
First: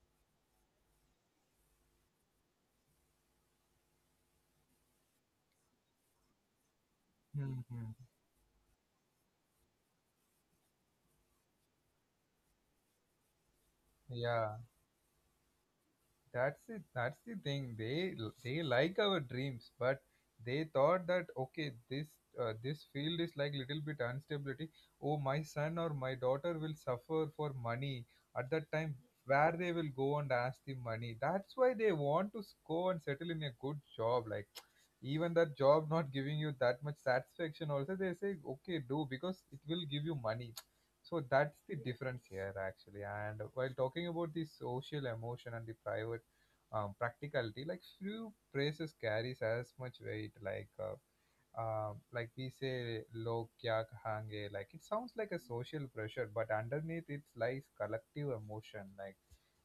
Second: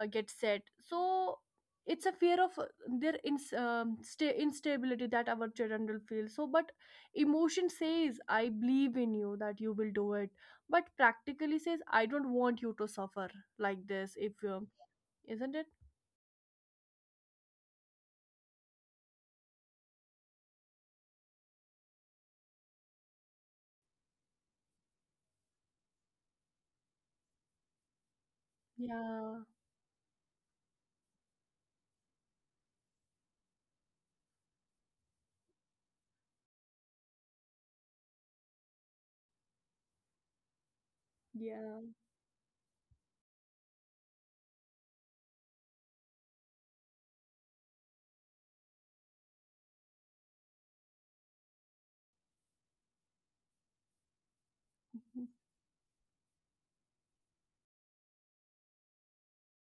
[SPEAKER 2] get set. So it's a fear of their instability that our children will feel. So, but emotion
[SPEAKER 1] Hmm.
[SPEAKER 2] says I believe in you, that you will do it, but practically says I don't want you to suffer like this if
[SPEAKER 1] Yeah.
[SPEAKER 2] you, isn't it?
[SPEAKER 1] That's it, that's the thing. They like our dreams, but they thought that, okay, this field is like little bit instability. Oh, my son or my daughter will suffer for money at that time.
[SPEAKER 2] Yeah.
[SPEAKER 1] Where they will go and ask the money? That's why they want to go and settle in a good job. Like even that job not giving you that much satisfaction also, they say, okay, do, because it will give you money. So that's the
[SPEAKER 2] Yeah.
[SPEAKER 1] difference here actually. And while talking about the social emotion and the private practicality, like few phrases carries as much weight, like we say log kya kahange, like it sounds
[SPEAKER 2] Mm-hmm.
[SPEAKER 1] like a social pressure, but underneath it lies collective emotion, like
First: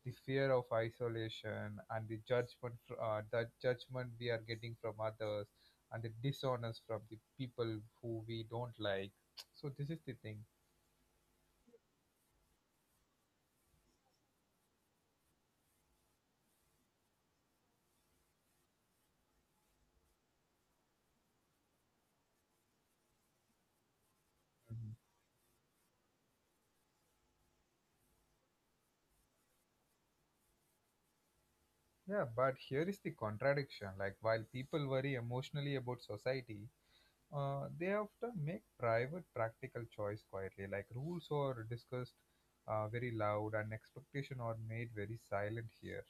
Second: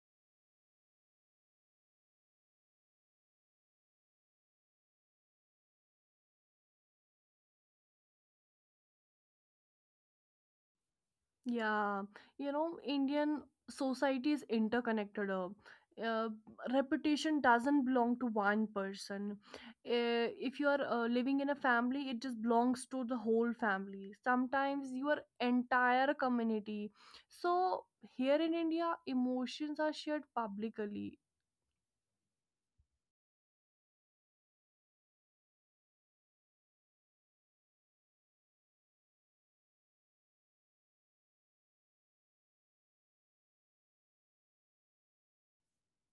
[SPEAKER 1] the fear of isolation and the judgment the judgment we are getting from others, and the dishonest from the people who we don't like. So this is the thing.
[SPEAKER 2] Yeah, you know, Indian society is interconnected. Uh, Reputation doesn't belong to one person. Uh, if you are living in a family, it just belongs to the whole family.
[SPEAKER 1] Mhm.
[SPEAKER 2] Sometimes your entire community. So here in India, emotions are shared publicly.
[SPEAKER 1] Yeah, but here is the contradiction, like while people worry emotionally about society, they often make private practical choice quietly. Like rules are discussed very loud and expectation are made very silent here.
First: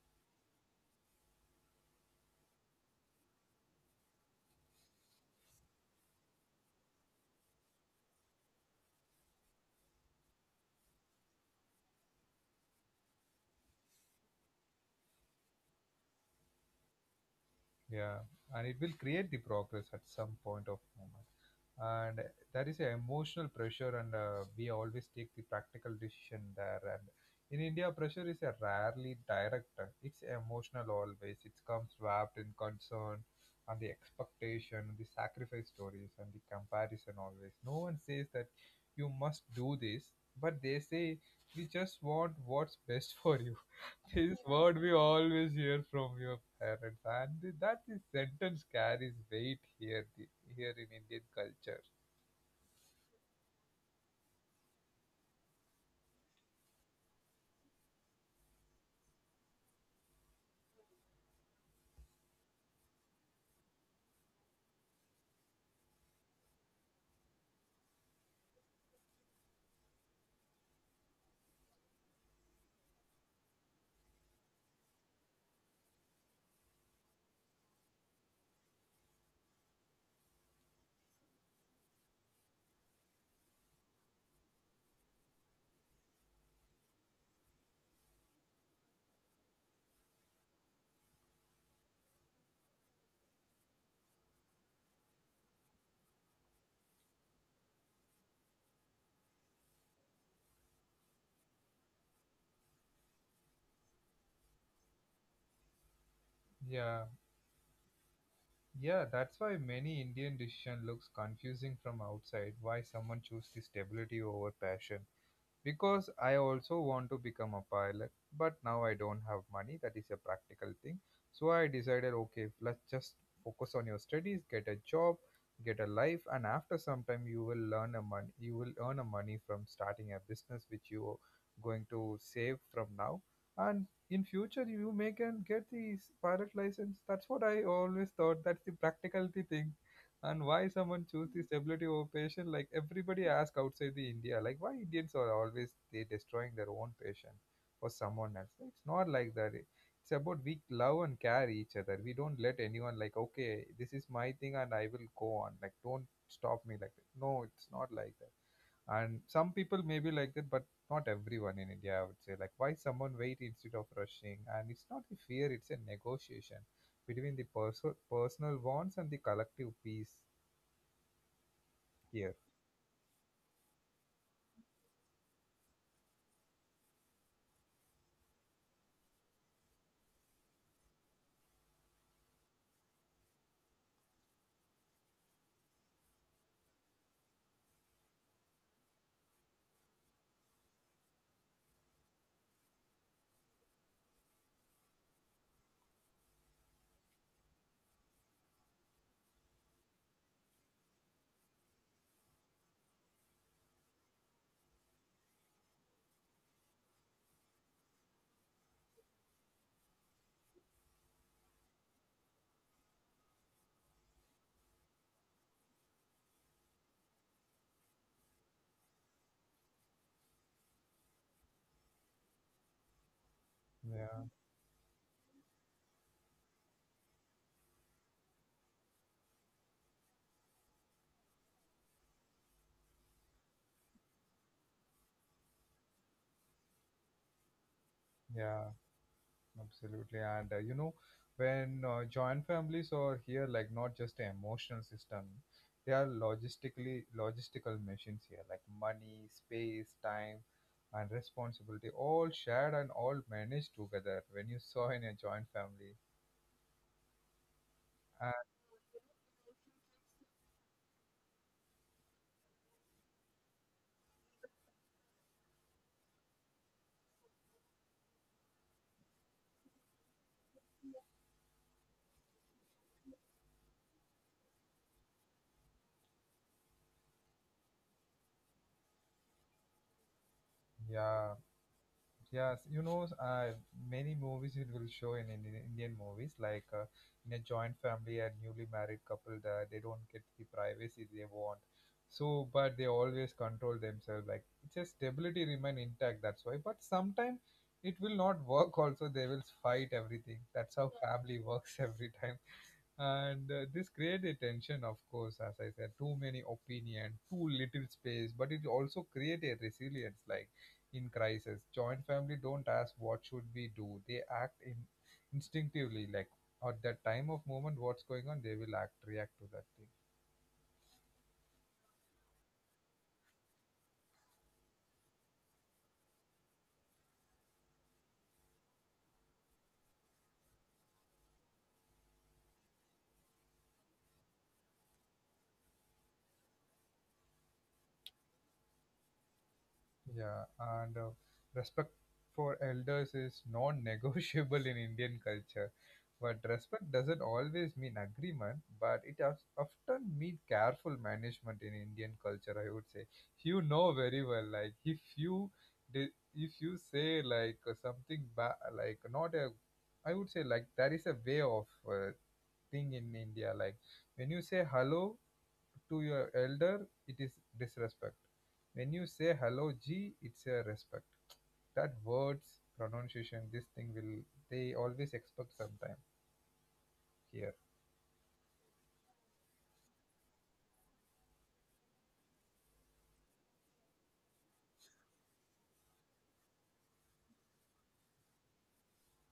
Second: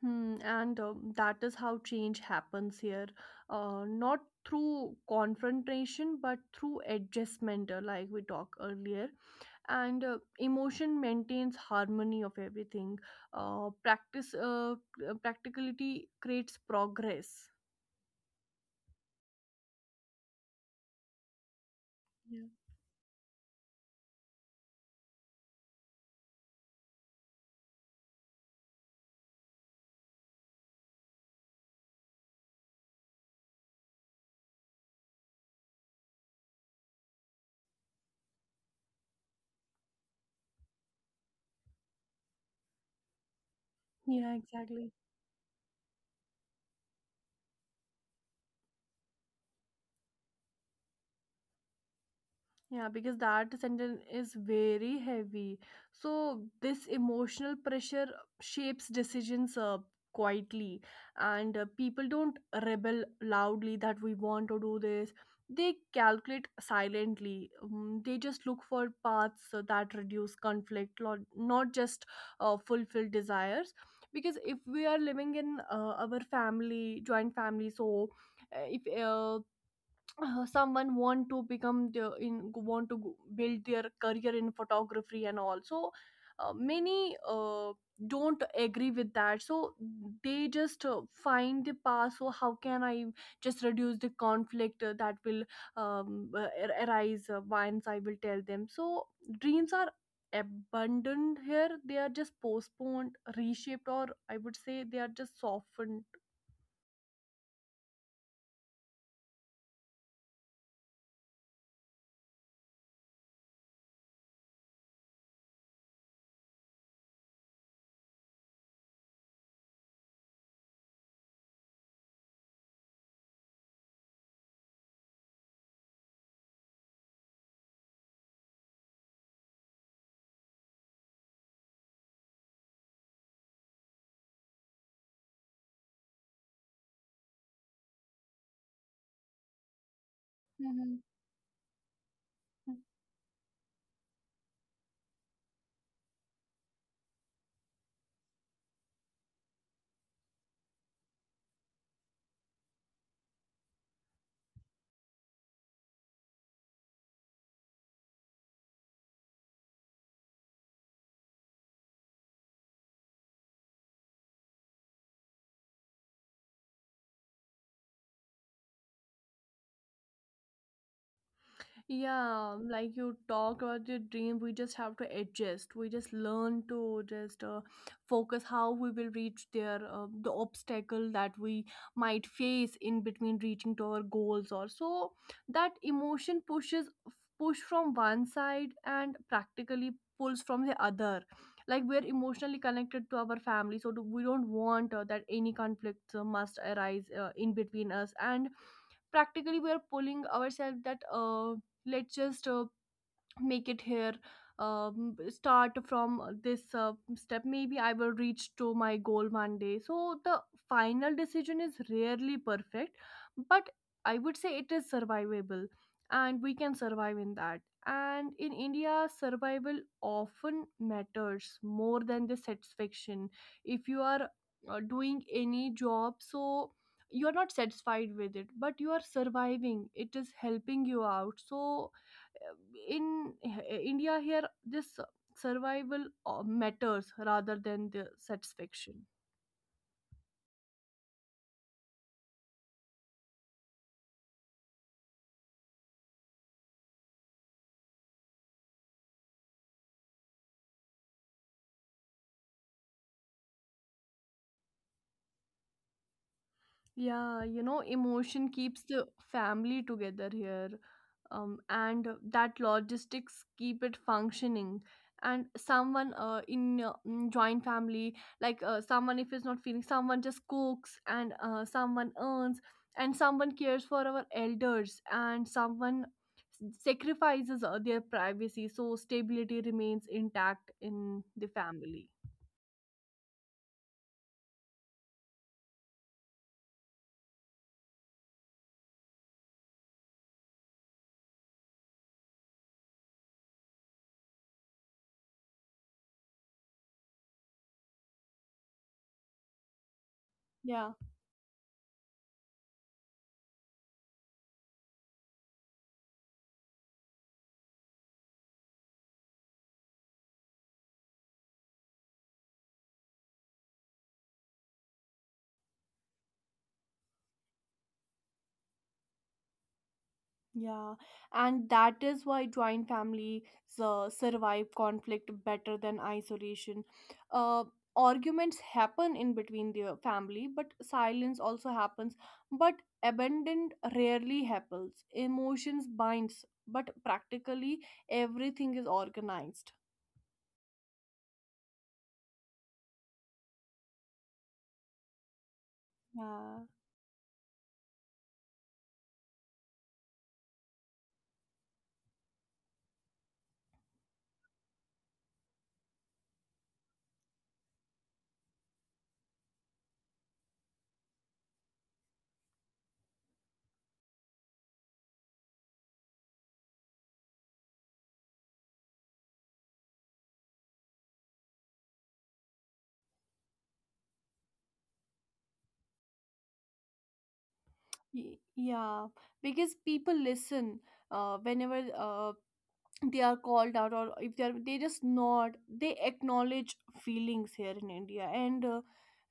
[SPEAKER 2] Hmm, and that is how change happens here. Not through confrontation, but through adjustment, like we talked earlier. And emotion maintains harmony of everything. Practice Practicality creates progress.
[SPEAKER 1] Yeah, and it will create the progress at some point of moment. And
[SPEAKER 2] Yeah,
[SPEAKER 1] that is a emotional pressure, and we always take the practical decision there. And in India pressure is a rarely direct, it's emotional always. It comes wrapped in concern and the expectation, the sacrifice stories, and the comparison always. No one says that you must do this, but they say, we just want what's best for you. This
[SPEAKER 2] yeah,
[SPEAKER 1] is what we
[SPEAKER 2] exactly.
[SPEAKER 1] always hear from your parents. And that is sentence carries weight here, here in Indian culture.
[SPEAKER 2] Yeah, because that sentence is very heavy. So this emotional pressure shapes decisions quietly, and people don't rebel loudly that we want to do this. They calculate silently. They just look for paths that reduce conflict, not just fulfill desires. Because if we are living in our family, joint family, so if someone want to become the, in want to go- build their career in photography and all. So many don't agree with that, so they just find the path, so how can I just reduce the conflict that will arise once I will tell them. So dreams are abandoned here, they are just postponed, reshaped, or I would say they are just softened.
[SPEAKER 1] Yeah, yeah, that's why many Indian decision looks confusing from outside. Why someone choose the stability over passion, because I also want to become a pilot, but now I don't have money. That is a practical thing. So I decided, okay, let's just focus on your studies, get a job, get a life, and after some time you will learn a money. You will earn a money from starting a business which you are going to save from now, and in future you may can get the pilot license. That's what I always thought. That's the practicality thing. And why
[SPEAKER 2] Hmm.
[SPEAKER 1] someone choose the stability over passion, like everybody ask outside the India, like why Indians are always they destroying their own patient? For someone else it's not like that. It's about we love and care each other, we don't let anyone like, okay, this is my thing and I will go on, like, don't stop me like that. No, it's not like that. And some people may be like that, but not everyone in India, I would say. Like why someone wait instead of rushing, and it's not a fear, it's a negotiation between the personal wants and the collective peace. Yes,
[SPEAKER 2] Yeah, like you talked about your dream, we just have to adjust. We just learn to just focus how we will reach there, the obstacle that we might face in between reaching to our goals or so. That emotion pushes push from one side and practically pulls from the other. Like we're emotionally connected to our family, so do, we don't want that any conflicts must arise in between us, and practically we are pulling ourselves that let's just make it here, start from this step, maybe I will reach to my goal one day. So the final decision is rarely perfect, but I would say it is survivable, and we can survive in that. And in India survival often matters more than the satisfaction. If you
[SPEAKER 1] yeah,
[SPEAKER 2] are doing any job, so you are not satisfied with it but you are surviving, it is helping you out. So in India here this survival matters rather than the
[SPEAKER 1] yeah,
[SPEAKER 2] satisfaction.
[SPEAKER 1] absolutely. And when joint families are here, like not just an emotional system, they are logistical machines here, like money, space, time, and responsibility, all shared and all managed together. When you saw in a joint family, and
[SPEAKER 2] Yeah, you know, emotion keeps the family together here. And that logistics keep it functioning. And someone in joint family, like someone if is not feeling, someone just cooks and someone earns, and someone cares for our elders, and someone sacrifices their privacy, so stability remains intact in
[SPEAKER 1] yeah,
[SPEAKER 2] the family.
[SPEAKER 1] yes, many movies it will show in Indian, Indian movies, like in a joint family, a newly married couple that they don't get the privacy they want. So, but they always control themselves. Like it's a stability remain intact. That's why. But sometimes it will not work. Also, they will fight everything. That's how
[SPEAKER 2] Yeah.
[SPEAKER 1] family works every time. And this created a tension, of course, as I said, too many opinion, too little space, but it also create a resilience. Like in crisis, joint family don't ask what should we do, they act in instinctively. Like at that time of moment what's going on, they will act, react to that thing.
[SPEAKER 2] Yeah, and that is why joint families survive conflict better than isolation. Uh, Arguments happen in between the family, but silence also happens. But abandon rarely happens. Emotions binds, but practically everything is organized.
[SPEAKER 1] Yeah, and respect for elders is non-negotiable in Indian culture. But
[SPEAKER 2] Yeah.
[SPEAKER 1] respect doesn't always mean agreement, but it has often mean careful management in Indian culture, I would say. You know very well, like if you if you say like something like not a, I would say like there is a way of thing in India. Like when you say hello to your elder, it is disrespect. When you say hello, G, it's a respect. That words, pronunciation, this thing will, they always expect sometime here.
[SPEAKER 2] Yeah, because people listen whenever they are called out, or if they are they just nod, they acknowledge feelings here in India. And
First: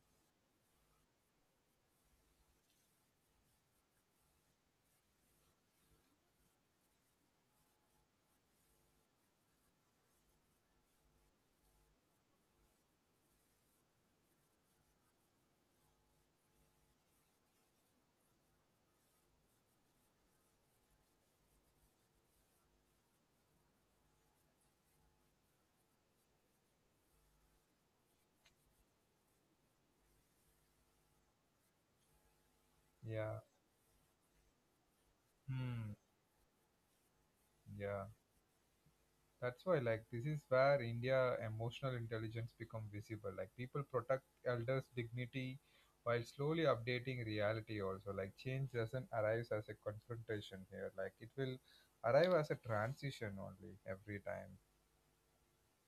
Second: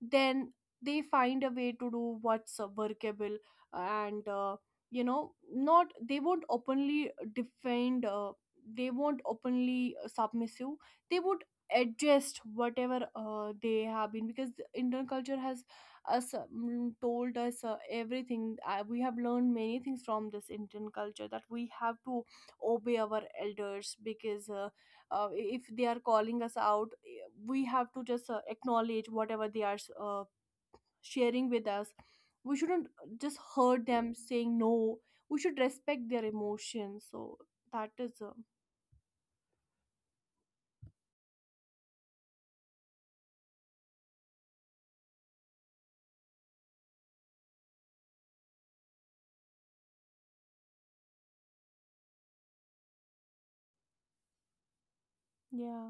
[SPEAKER 2] then they find a way to do what's workable. And not they won't openly defend, they won't openly submissive, they would adjust whatever they have been, because the Indian culture has us told us everything. We have learned many things from this Indian culture that we have to obey our elders, because if they are calling us out, we have to just acknowledge whatever they are sharing with us. We shouldn't just
[SPEAKER 1] Yeah.
[SPEAKER 2] hurt them saying no, we should
[SPEAKER 1] Hmm.
[SPEAKER 2] respect their emotions. So that
[SPEAKER 1] Yeah.
[SPEAKER 2] is
[SPEAKER 1] That's why, like, this is where India emotional intelligence become visible. Like, people protect elders' dignity while slowly updating reality also. Like, change doesn't arrive as a confrontation here. Like, it will arrive as a transition only every time.
[SPEAKER 2] yeah.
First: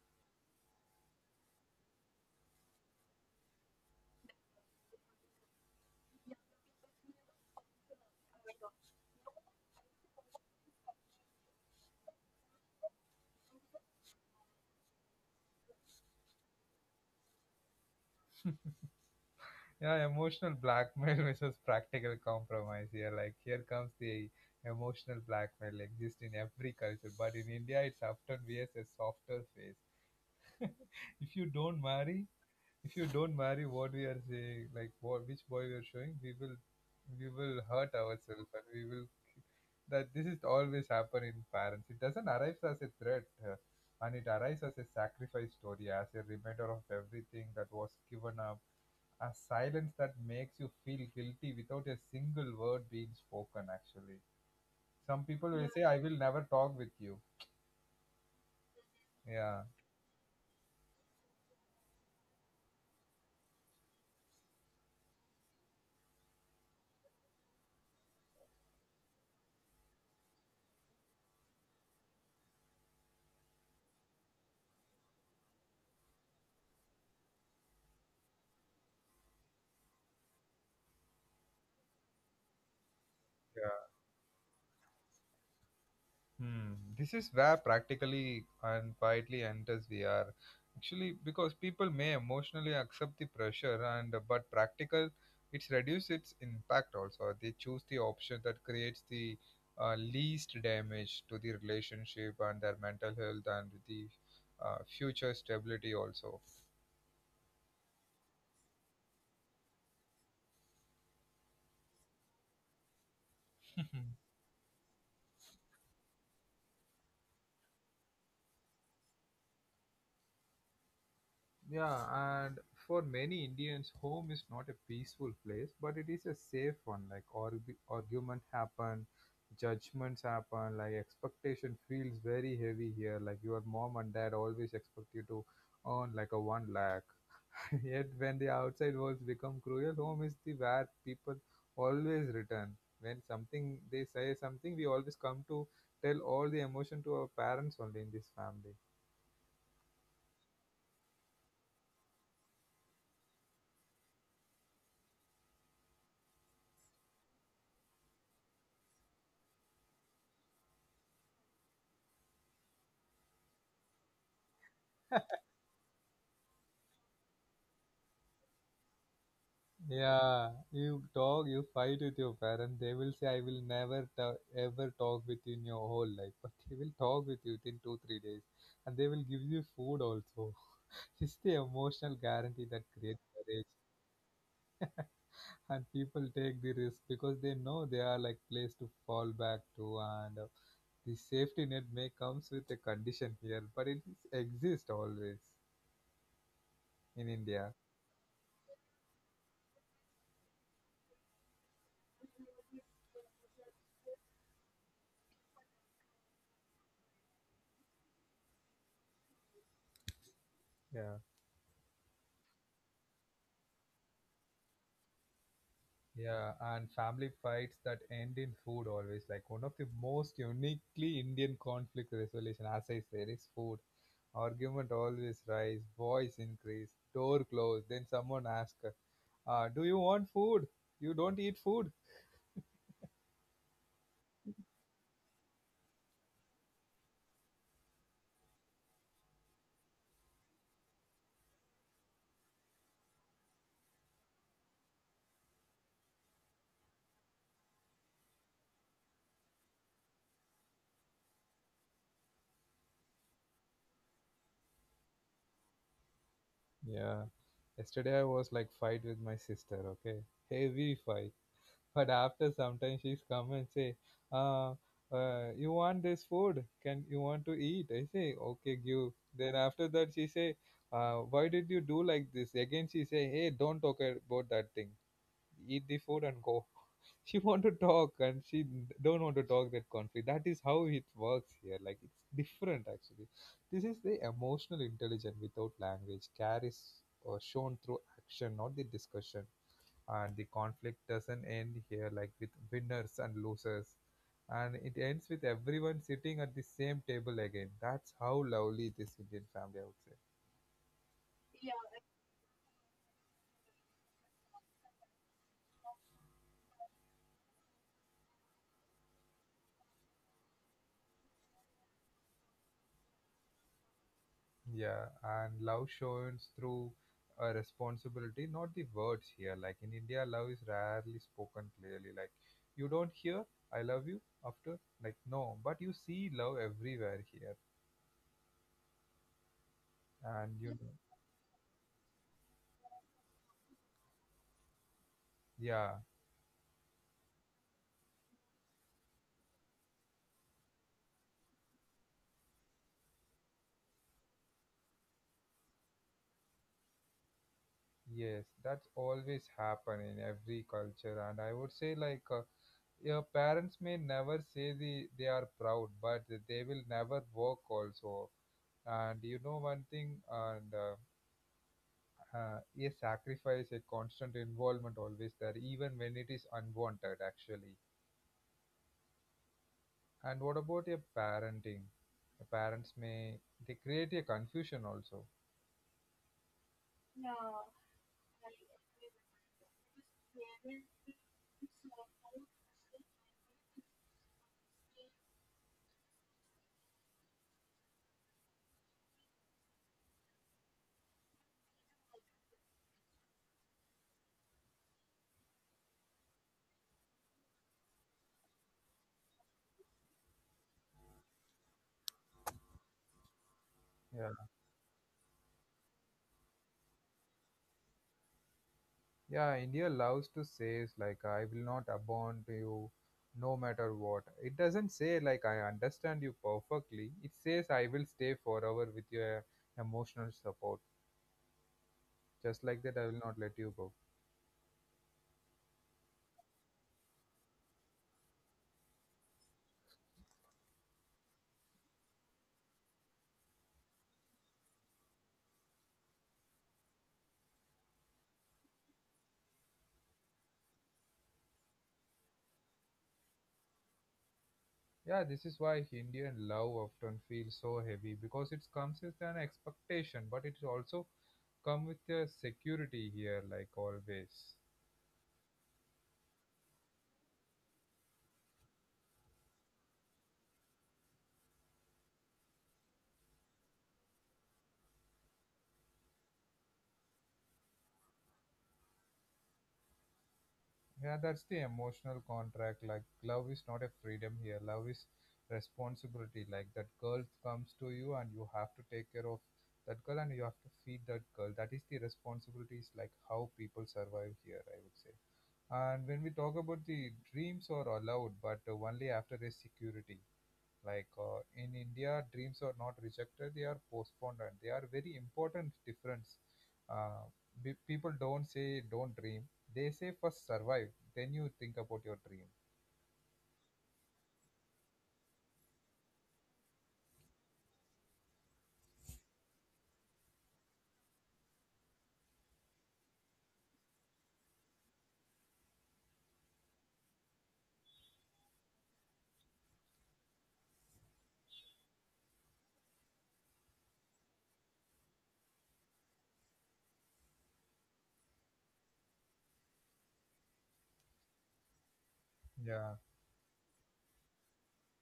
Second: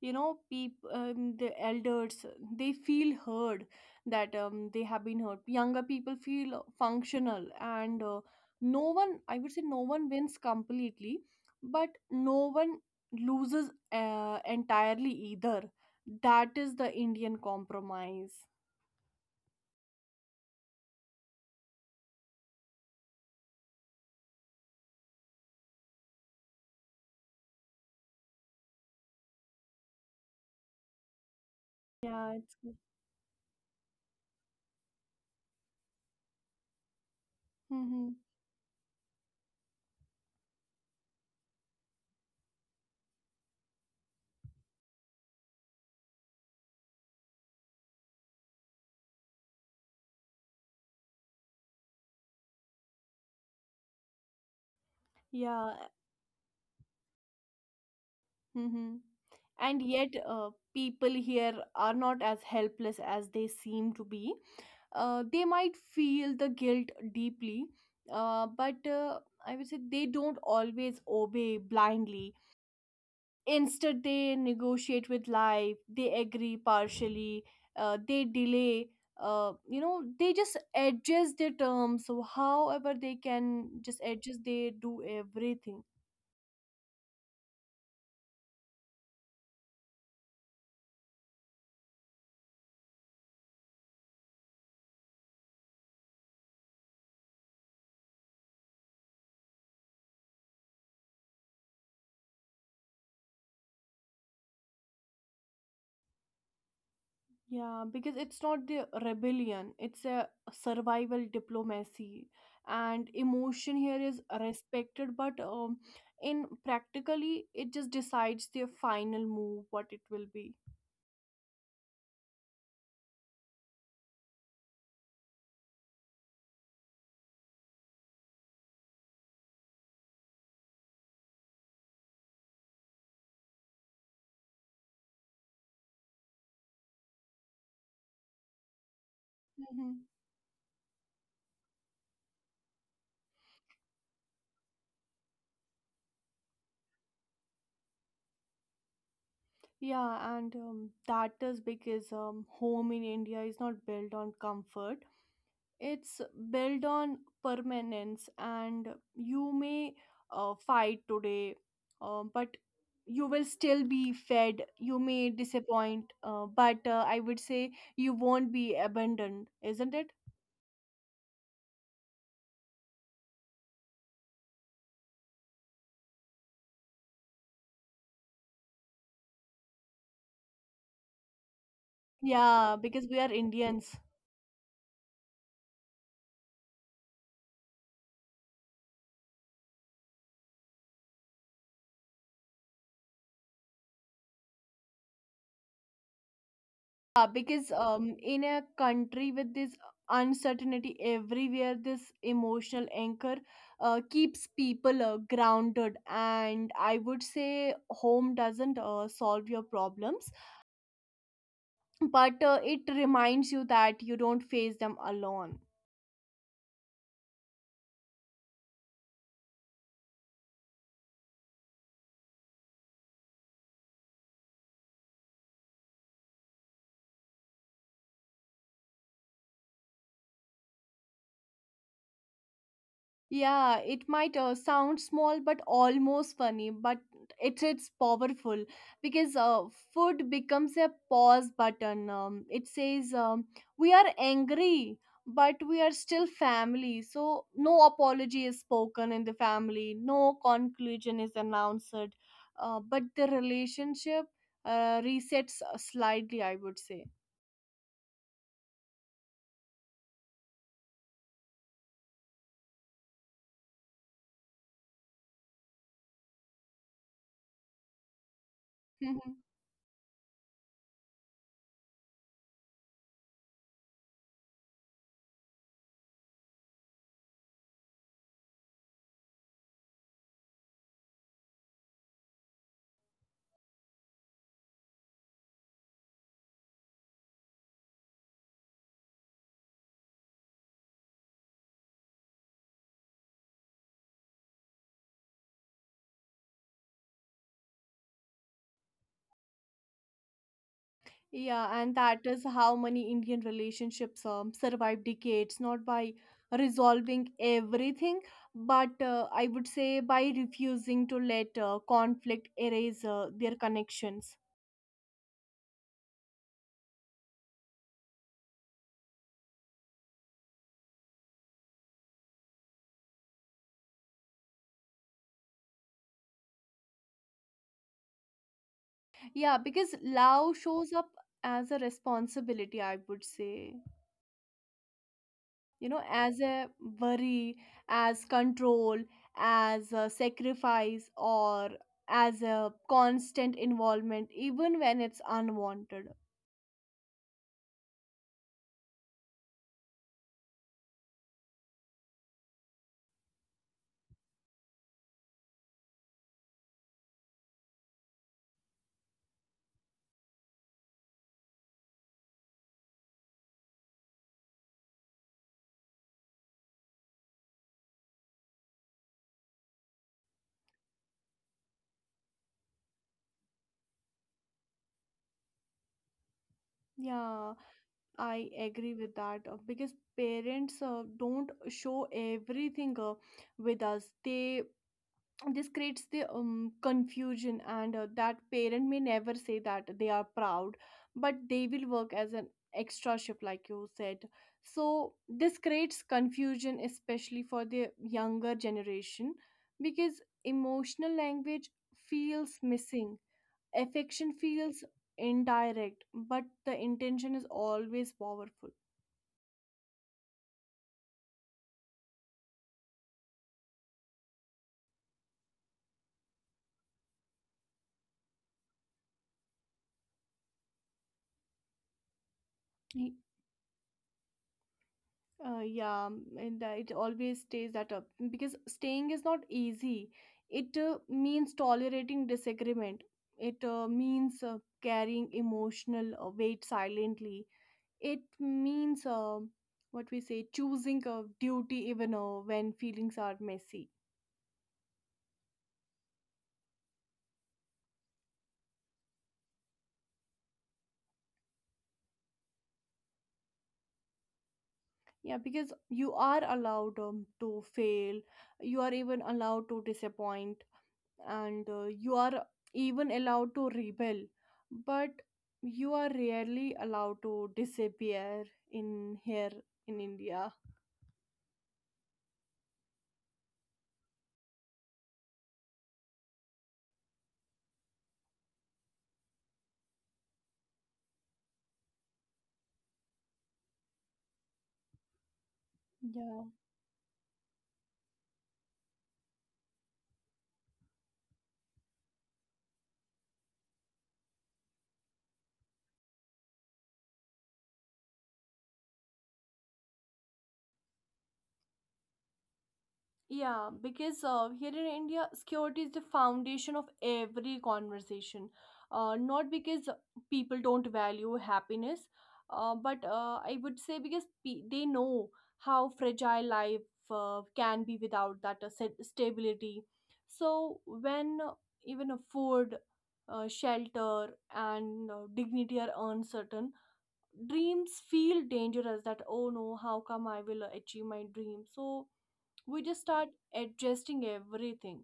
[SPEAKER 2] You know people, the elders, they feel heard, that they have been heard, younger people feel functional. And no one, I would say no one wins completely, but no one loses entirely either. That is the Indian compromise.
[SPEAKER 1] Yeah, emotional blackmail versus practical compromise here. Like here comes the emotional blackmail exists in every culture, but in India it's often wears a softer face. If you don't marry,
[SPEAKER 2] Yeah, it's good.
[SPEAKER 1] if you don't marry what we are saying, like what which boy we are showing, we will hurt
[SPEAKER 2] Hmm.
[SPEAKER 1] ourselves and we will that this is always happen in parents. It doesn't arrive as a threat, and it arrives as a sacrifice story, as a reminder of everything that was given up, a silence that makes you feel guilty without a single word being spoken, actually. Some people will
[SPEAKER 2] Yeah.
[SPEAKER 1] say, I will never talk with you.
[SPEAKER 2] Mm-hmm.
[SPEAKER 1] Yeah.
[SPEAKER 2] And yet, people here are not as helpless as they seem to be. They might feel the guilt deeply, but I would say they don't always obey blindly. Instead, they negotiate with life, they agree partially, they delay. You know, they just adjust their terms. So, however, they can
[SPEAKER 1] Yeah.
[SPEAKER 2] just adjust, they do everything.
[SPEAKER 1] Hmm. This is where practically and quietly enters VR. Actually, because people may emotionally accept the pressure, and but practical, it's reduced its impact also. They choose the option that creates the least damage to the relationship and their mental health and the future stability also.
[SPEAKER 2] Yeah, because it's not the rebellion, it's a survival diplomacy. And emotion here is respected, but in practically, it just decides their final move, what it will be.
[SPEAKER 1] Yeah, and for many Indians, home is not a peaceful place, but it is a safe one. Like argument happen, judgments happen, like expectation feels very heavy here. Like your mom and dad always expect you to earn like a 1 lakh. Yet when the outside worlds become
[SPEAKER 2] Hmm.
[SPEAKER 1] cruel, home is the where people always return. When something they say something, we always come to tell all the emotion to our parents only in this family.
[SPEAKER 2] Yeah, and that is because home in India is not built on comfort. It's built on permanence, and you may fight today, but you will still be fed. You may disappoint, but I would say you won't be abandoned, isn't it?
[SPEAKER 1] Yeah, you talk, you fight with your parents. They will say, "I will never ta- ever talk with you in your whole life," but they will talk with you within 2-3 days, and they will give you food also. It's the emotional guarantee
[SPEAKER 2] Yeah,
[SPEAKER 1] that creates
[SPEAKER 2] because we are
[SPEAKER 1] courage,
[SPEAKER 2] Indians.
[SPEAKER 1] and people take the risk because they know they are like place to fall back to, and the safety net may comes with a condition here, but it is- exists always in
[SPEAKER 2] Yeah,
[SPEAKER 1] India.
[SPEAKER 2] because in a country with this uncertainty everywhere, this emotional anchor keeps people grounded. And I would say home doesn't solve your problems,
[SPEAKER 1] Yeah.
[SPEAKER 2] but it reminds you that you don't face them alone.
[SPEAKER 1] Yeah, and family fights that end in food always. Like one of the most uniquely Indian conflict resolution, as I said, is food. Argument always rise, voice increase, door close. Then someone asks, "Do you want food? You don't eat food."
[SPEAKER 2] Yeah, it might sound small but almost funny, but it's powerful because food becomes a pause button. It says, we are angry but we are still family. So no apology is spoken in the family, no conclusion is announced, but the relationship resets slightly, I would
[SPEAKER 1] Yeah.
[SPEAKER 2] say.
[SPEAKER 1] Yesterday I was like fight with my sister. Okay, heavy fight. But after some time, she's come and say, uh, "You want this food? Can you want to eat?" I say, "Okay, give." Then after that, she say, "Why did you do like this?" Again, she say, "Hey, don't talk about that thing. Eat the food and go." She want to talk and she don't want to talk that conflict. That is how it works here. Like it's different actually. This is the emotional intelligence without language carries or shown through action, not the discussion, and the conflict doesn't end here like with winners and losers, and it ends with everyone sitting at the same table again. That's how lovely this Indian family, I would say.
[SPEAKER 2] Yeah, and that is how many Indian relationships survive decades, not by resolving everything, but I would say by refusing to let conflict erase their connections.
[SPEAKER 1] Yeah, and love shows through a responsibility, not the words here. Like in India love is rarely spoken clearly, like you don't hear I love you after, like no, but you see love everywhere here.
[SPEAKER 2] Yeah, because love
[SPEAKER 1] And you
[SPEAKER 2] shows
[SPEAKER 1] know,
[SPEAKER 2] up as a responsibility, I would say, you know,
[SPEAKER 1] yeah,
[SPEAKER 2] as a worry, as control, as a sacrifice, or as a constant involvement, even when it's unwanted.
[SPEAKER 1] yes, that's always happen in every culture, and I would say like your parents may never say the, they are proud, but they will never work also. And you know one thing, and a sacrifice, a constant involvement always there, even when it is unwanted actually. And what about your parenting? Your parents may they create a confusion also.
[SPEAKER 2] Yeah. I agree with that because parents don't show everything with us. They This creates the confusion, and that parent may never say that they are proud, but they will work as an extra shift, like you said. So this creates confusion, especially for the younger generation, because emotional language feels missing. Affection feels indirect, but the intention is always powerful.
[SPEAKER 1] Yeah, India loves to say is like I will not abandon you no matter what. It doesn't say like I understand you perfectly. It says I will stay forever with your emotional support. Just like that I will not let you
[SPEAKER 2] Y-
[SPEAKER 1] go.
[SPEAKER 2] Yeah, and that it always stays that up because staying is not easy. It means tolerating disagreement. It means carrying emotional weight silently. It means what we say, choosing a duty even when feelings are messy.
[SPEAKER 1] Yeah, this is why Indian love often feels so heavy because it comes with an expectation, but it's also come with a security here like always.
[SPEAKER 2] Yeah, because you are allowed to fail. You are even allowed to disappoint, and you are even allowed to rebel, but you are rarely allowed to disappear in here in India.
[SPEAKER 1] Yeah, that's the emotional contract. Like, love is not a freedom here. Love is responsibility. Like, that girl comes to you and you have to take care of that girl and you have to feed that girl. That is the responsibilities, like how people survive here, I would say. And when we talk about the dreams are allowed, but only after there's security, like in India dreams are not rejected, they are postponed, and they are very important difference. uh, People don't say don't dream, they say first survive, then you think about your dream.
[SPEAKER 2] Yeah, because here in India, security is the foundation of every conversation. Not because people don't value happiness, but I would say because they know how fragile life can be without that stability. So when even a food, shelter, and dignity are uncertain, dreams feel dangerous. That oh no, how come I will achieve my dream? So we
[SPEAKER 1] Yeah,
[SPEAKER 2] just start adjusting everything.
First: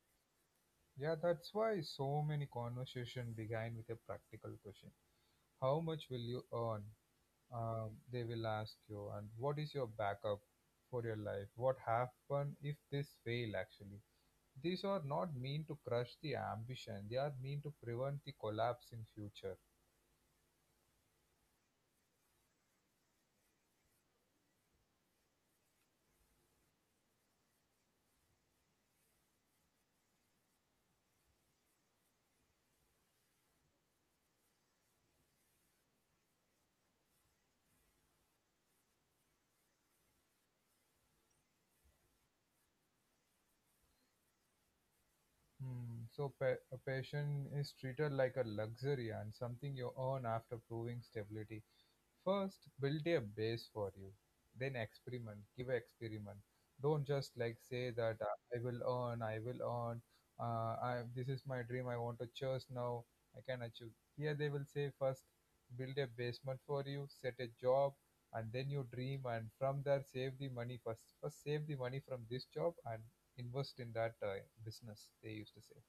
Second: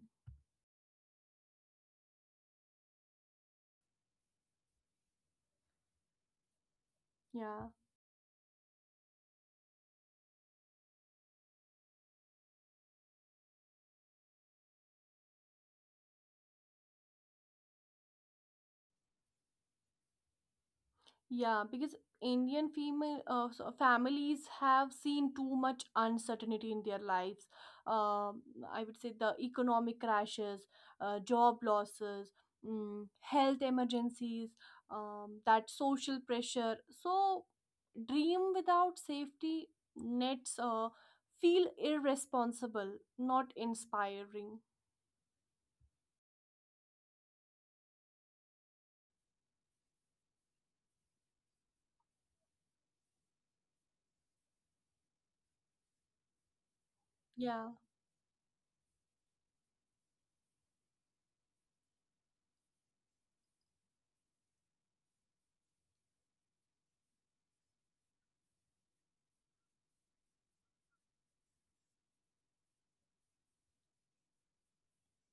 [SPEAKER 1] yeah, that's why so many conversation began with a practical question, how much will you earn.
[SPEAKER 2] Yeah.
[SPEAKER 1] They will ask you, and what is your backup for your life, what happen if this fail actually. These are not mean to crush the ambition. They are mean to prevent the collapse in future.
[SPEAKER 2] Yeah, because indian female so families have seen too much uncertainty in their lives, um, I would say the economic crashes, job losses, mm, health emergencies, that social pressure. So dream without safety nets feel irresponsible, not inspiring.
[SPEAKER 1] Hmm. So a passion is treated like a luxury and something you earn after proving stability. First, build a base for you. Then experiment, give a experiment. Don't just like say
[SPEAKER 2] Yeah.
[SPEAKER 1] that I will earn, I will earn. This is my dream. I want to church now. I can achieve. Here they will say first, build a basement for you, set a job, and then you dream. And from there, save the money first. First, save the money from this job and invest in that business. They used to say.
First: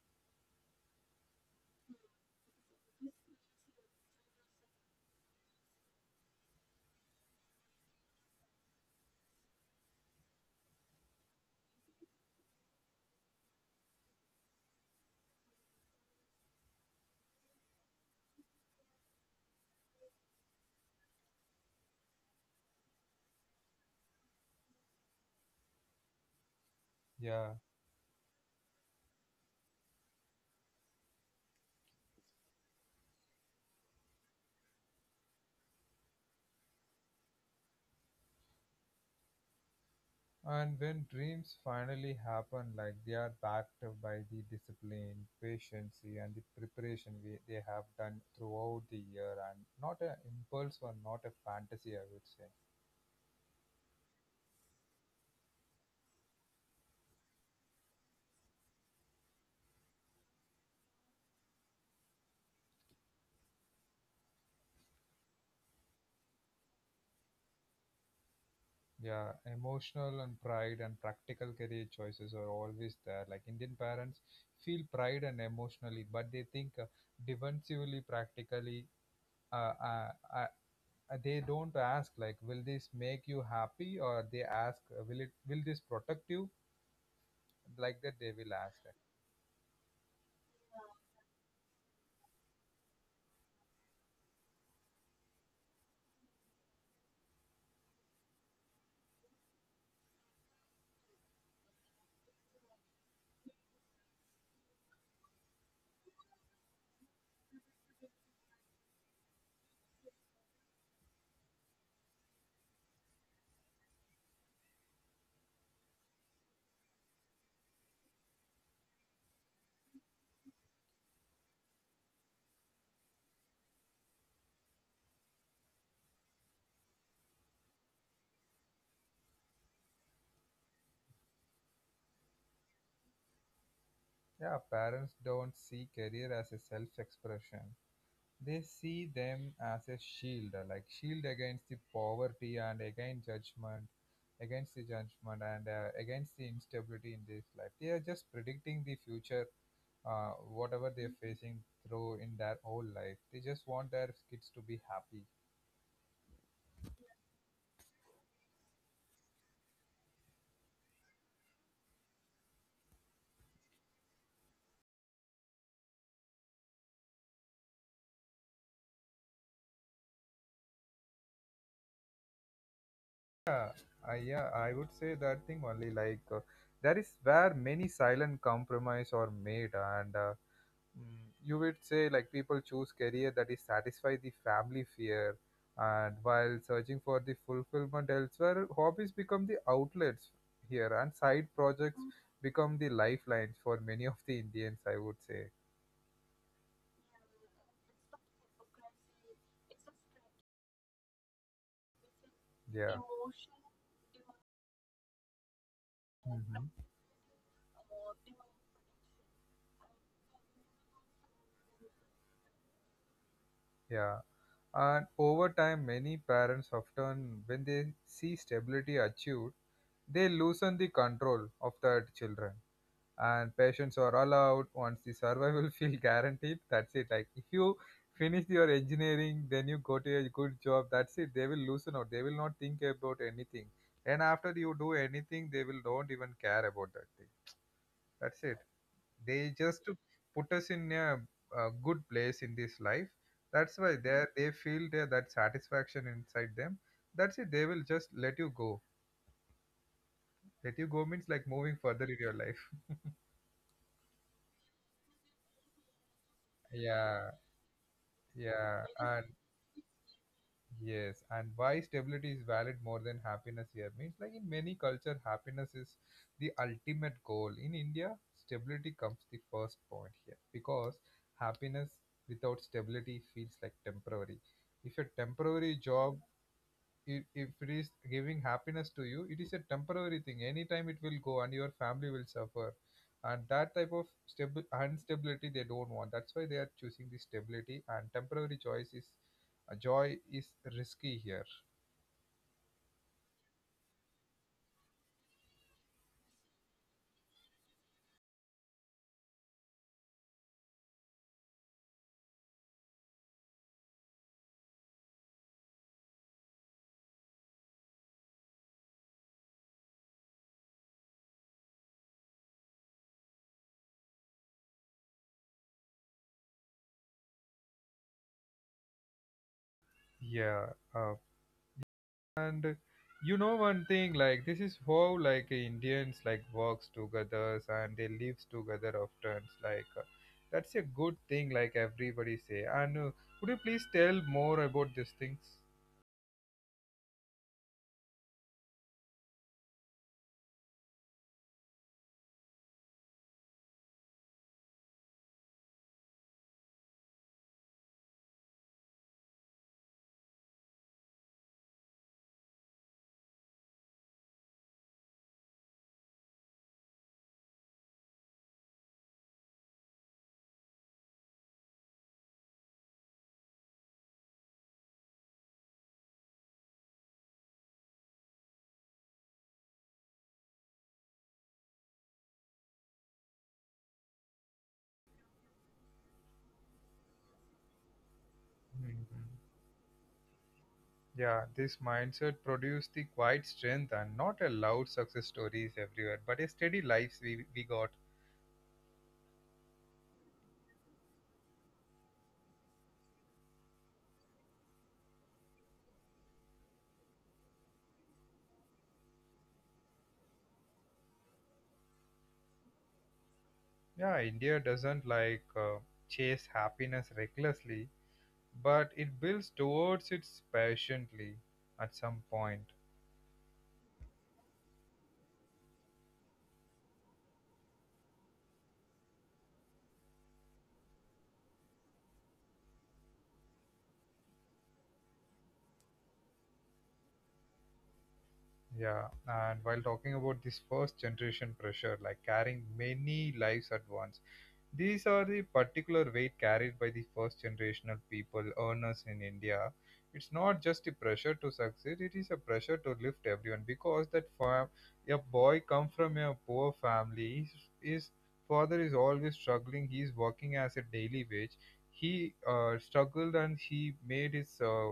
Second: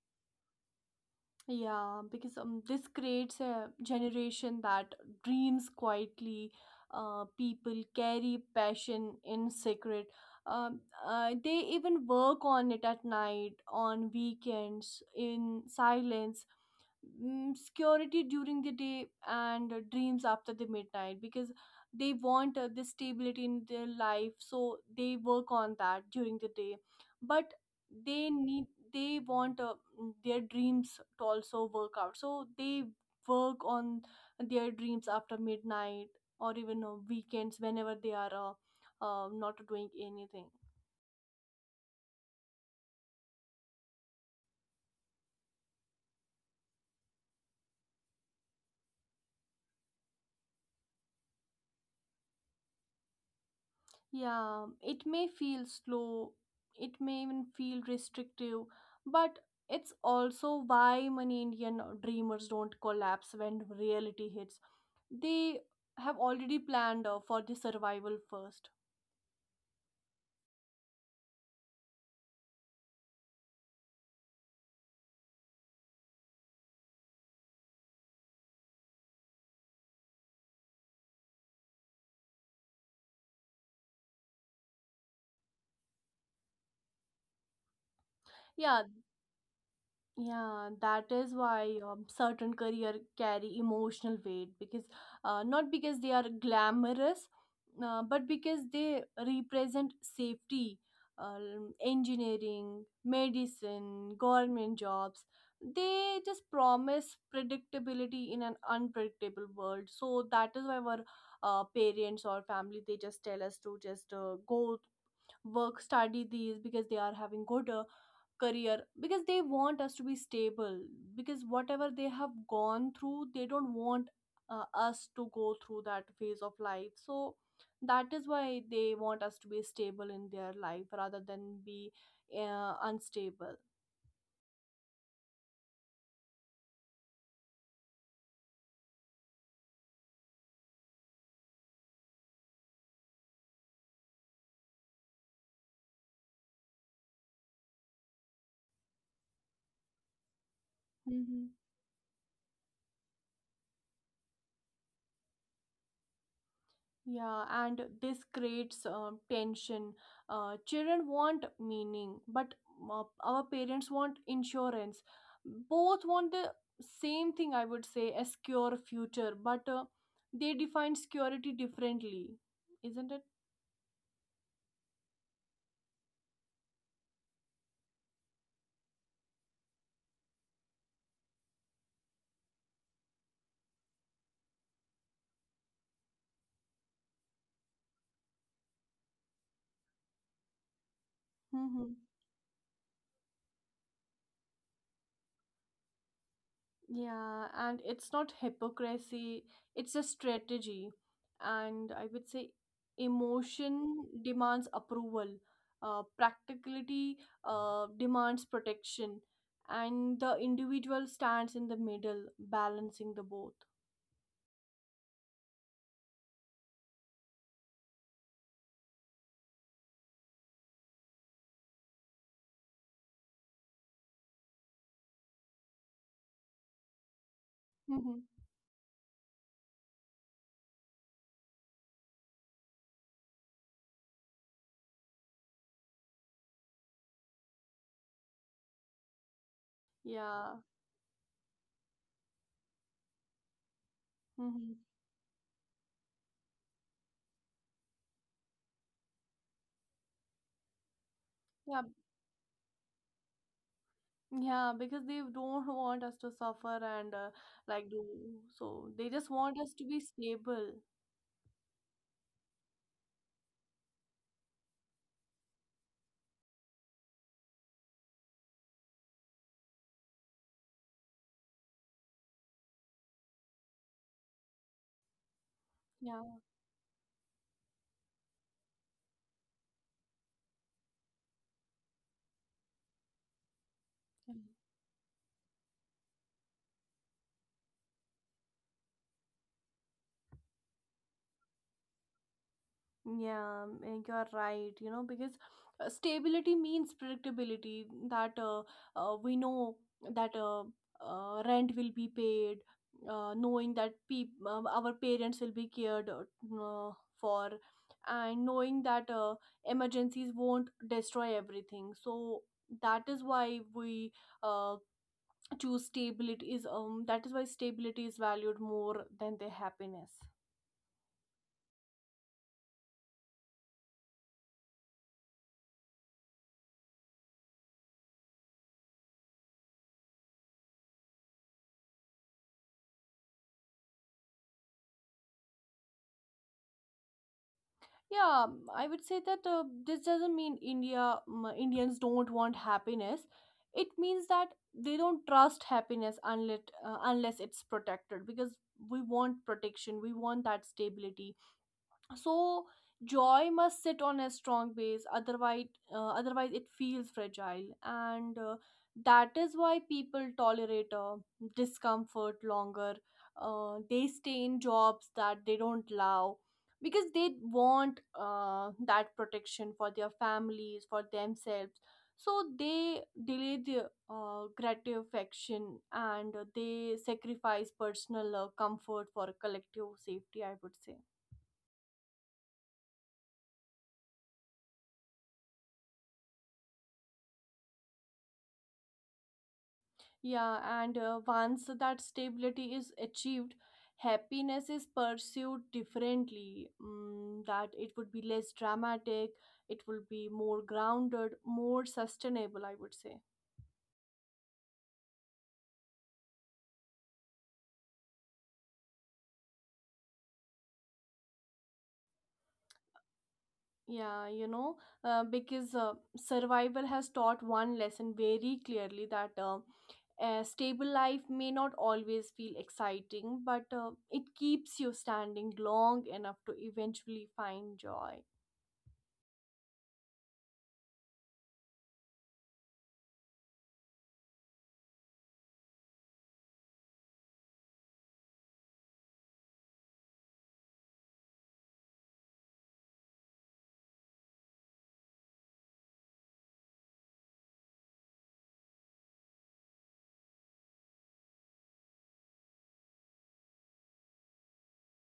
[SPEAKER 2] Yeah, because this creates a generation that dreams quietly. People carry passion in secret. Um, they even work on it at night, on weekends, in silence, security during the day and dreams after the midnight, because they want this stability in their life, so they work on that during the day. But
[SPEAKER 1] Yeah.
[SPEAKER 2] they need they want, their dreams to also work out, so they work on their dreams after midnight or even weekends, whenever they are not doing anything.
[SPEAKER 1] And when dreams finally happen, like they are backed up by the discipline, patience, and the preparation they have done throughout the year, and not an impulse or not a fantasy, I would say.
[SPEAKER 2] Yeah, it may feel slow, it may even feel restrictive, but it's also why many Indian dreamers don't collapse when reality hits. They have already planned for the survival first.
[SPEAKER 1] Yeah, emotional and pride and practical career choices are always there. Like Indian parents feel pride and emotionally, but they think defensively, practically. Uh, uh, uh, they don't ask like, will this make you happy, or they ask, will this protect you? Like that they will ask.
[SPEAKER 2] Yeah. Yeah, that is why certain career carry emotional weight because not because they are glamorous, but because they represent safety. Engineering, medicine, government jobs, they just promise predictability in an unpredictable world. So that is why our parents or family, they just tell us to just go work, study these because they are having good. Career because they want us to be stable, because whatever they have gone through they don't want us to go through that phase of life. So that is why they want us to be stable in their life rather than be unstable.
[SPEAKER 1] Yeah, parents don't see career as a self-expression, they see them as a shield, like shield against the poverty and against judgment, against the judgment and against the instability in this life. They are just predicting the future, uh, whatever they're facing through in their whole life. They just want their kids to be happy.
[SPEAKER 2] Yeah, and this creates tension. Children want meaning, but our parents want insurance. Both want the same thing, I would say, a secure future, but they define security differently, isn't
[SPEAKER 1] Yeah. I would say that thing only, like, that is where many silent compromise are made, and mm, you would say like people choose career that is satisfy the family fear, and while searching for the fulfillment elsewhere, hobbies become the outlets here and side
[SPEAKER 2] it?
[SPEAKER 1] projects become the lifelines for many of the Indians, I would say.
[SPEAKER 2] Yeah, and it's not hypocrisy, it's a strategy. And I would say
[SPEAKER 1] Yeah.
[SPEAKER 2] emotion demands approval,
[SPEAKER 1] Hmm.
[SPEAKER 2] practicality demands protection, and the individual stands in the middle, balancing the both.
[SPEAKER 1] Yeah, and over time many parents often when they see stability achieved, they loosen the control of their children, and patients are allowed once the survival feel guaranteed. That's it. Like if you
[SPEAKER 2] Hmm.
[SPEAKER 1] finish your engineering, then you go to a good job, that's it, they will loosen out, they will not think about anything. And after you do anything they will don't even care about that thing. That's it. They just to
[SPEAKER 2] Yeah.
[SPEAKER 1] put us in a good place in this life. That's why they
[SPEAKER 2] Hmm.
[SPEAKER 1] they feel that satisfaction inside them. That's it, they will just let you go. Let you go means like
[SPEAKER 2] Yeah,
[SPEAKER 1] moving further in your life.
[SPEAKER 2] yeah, because they don't want us to suffer and
[SPEAKER 1] Yeah.
[SPEAKER 2] like do so they
[SPEAKER 1] Yeah,
[SPEAKER 2] just want
[SPEAKER 1] and
[SPEAKER 2] us to be stable.
[SPEAKER 1] yes, and why stability is valid more than happiness here means like in many culture happiness is the ultimate goal. In India, stability comes the first point here because happiness without stability feels like temporary. If a temporary job,
[SPEAKER 2] Yeah.
[SPEAKER 1] if it is giving happiness to you, it is a temporary thing, anytime it will go and your family will suffer, and that type of
[SPEAKER 2] Yeah.
[SPEAKER 1] stable instability they don't want. That's why they are choosing the stability, and temporary choice is, joy is risky here.
[SPEAKER 2] Yeah, mm, you are right. You know, because stability means predictability, that we know that rent will be paid, knowing that peop our parents will be cared for, and knowing that emergencies won't destroy everything. So that is why we uh, choose stability is that is why stability is valued more than their happiness.
[SPEAKER 1] Yeah. uh, and you know, one thing, like this is how like Indians like works together and they lives together often, like, that's a good thing like everybody say. And could you please tell more about these things?
[SPEAKER 2] Yeah. I would say that this doesn't mean indians don't want happiness. It means that they don't trust happiness unless it's protected, because we want protection, we want that stability. So joy must sit on a strong base, otherwise it feels fragile. And that is why people tolerate discomfort longer. Uh, they stay in jobs that they don't love because they want that protection for their families, for themselves. So they delay the gratification and they sacrifice personal comfort for
[SPEAKER 1] Mhm.
[SPEAKER 2] collective safety, I would say.
[SPEAKER 1] Yeah, this mindset produced the quiet strength and not a loud success stories everywhere, but a steady lives we got.
[SPEAKER 2] Yeah, and once that stability is achieved, happiness is pursued differently. Mm, that it would be less dramatic, it will be more grounded, more sustainable, I would say.
[SPEAKER 1] Yeah, India doesn't like chase happiness recklessly, but it builds towards it patiently at some point.
[SPEAKER 2] Yeah, you know, because survival has taught one lesson very clearly, that a stable life may not always feel exciting, but it keeps you standing long enough to eventually find joy.
[SPEAKER 1] Yeah, and while talking about this first generation pressure, like carrying many lives at once, these are the particular weight carried by the first generational people earners in India. It's not just a pressure to succeed, it is a pressure to lift everyone because that a boy come from a poor family, his father is always struggling, he is working as a daily wage. He struggled and he made his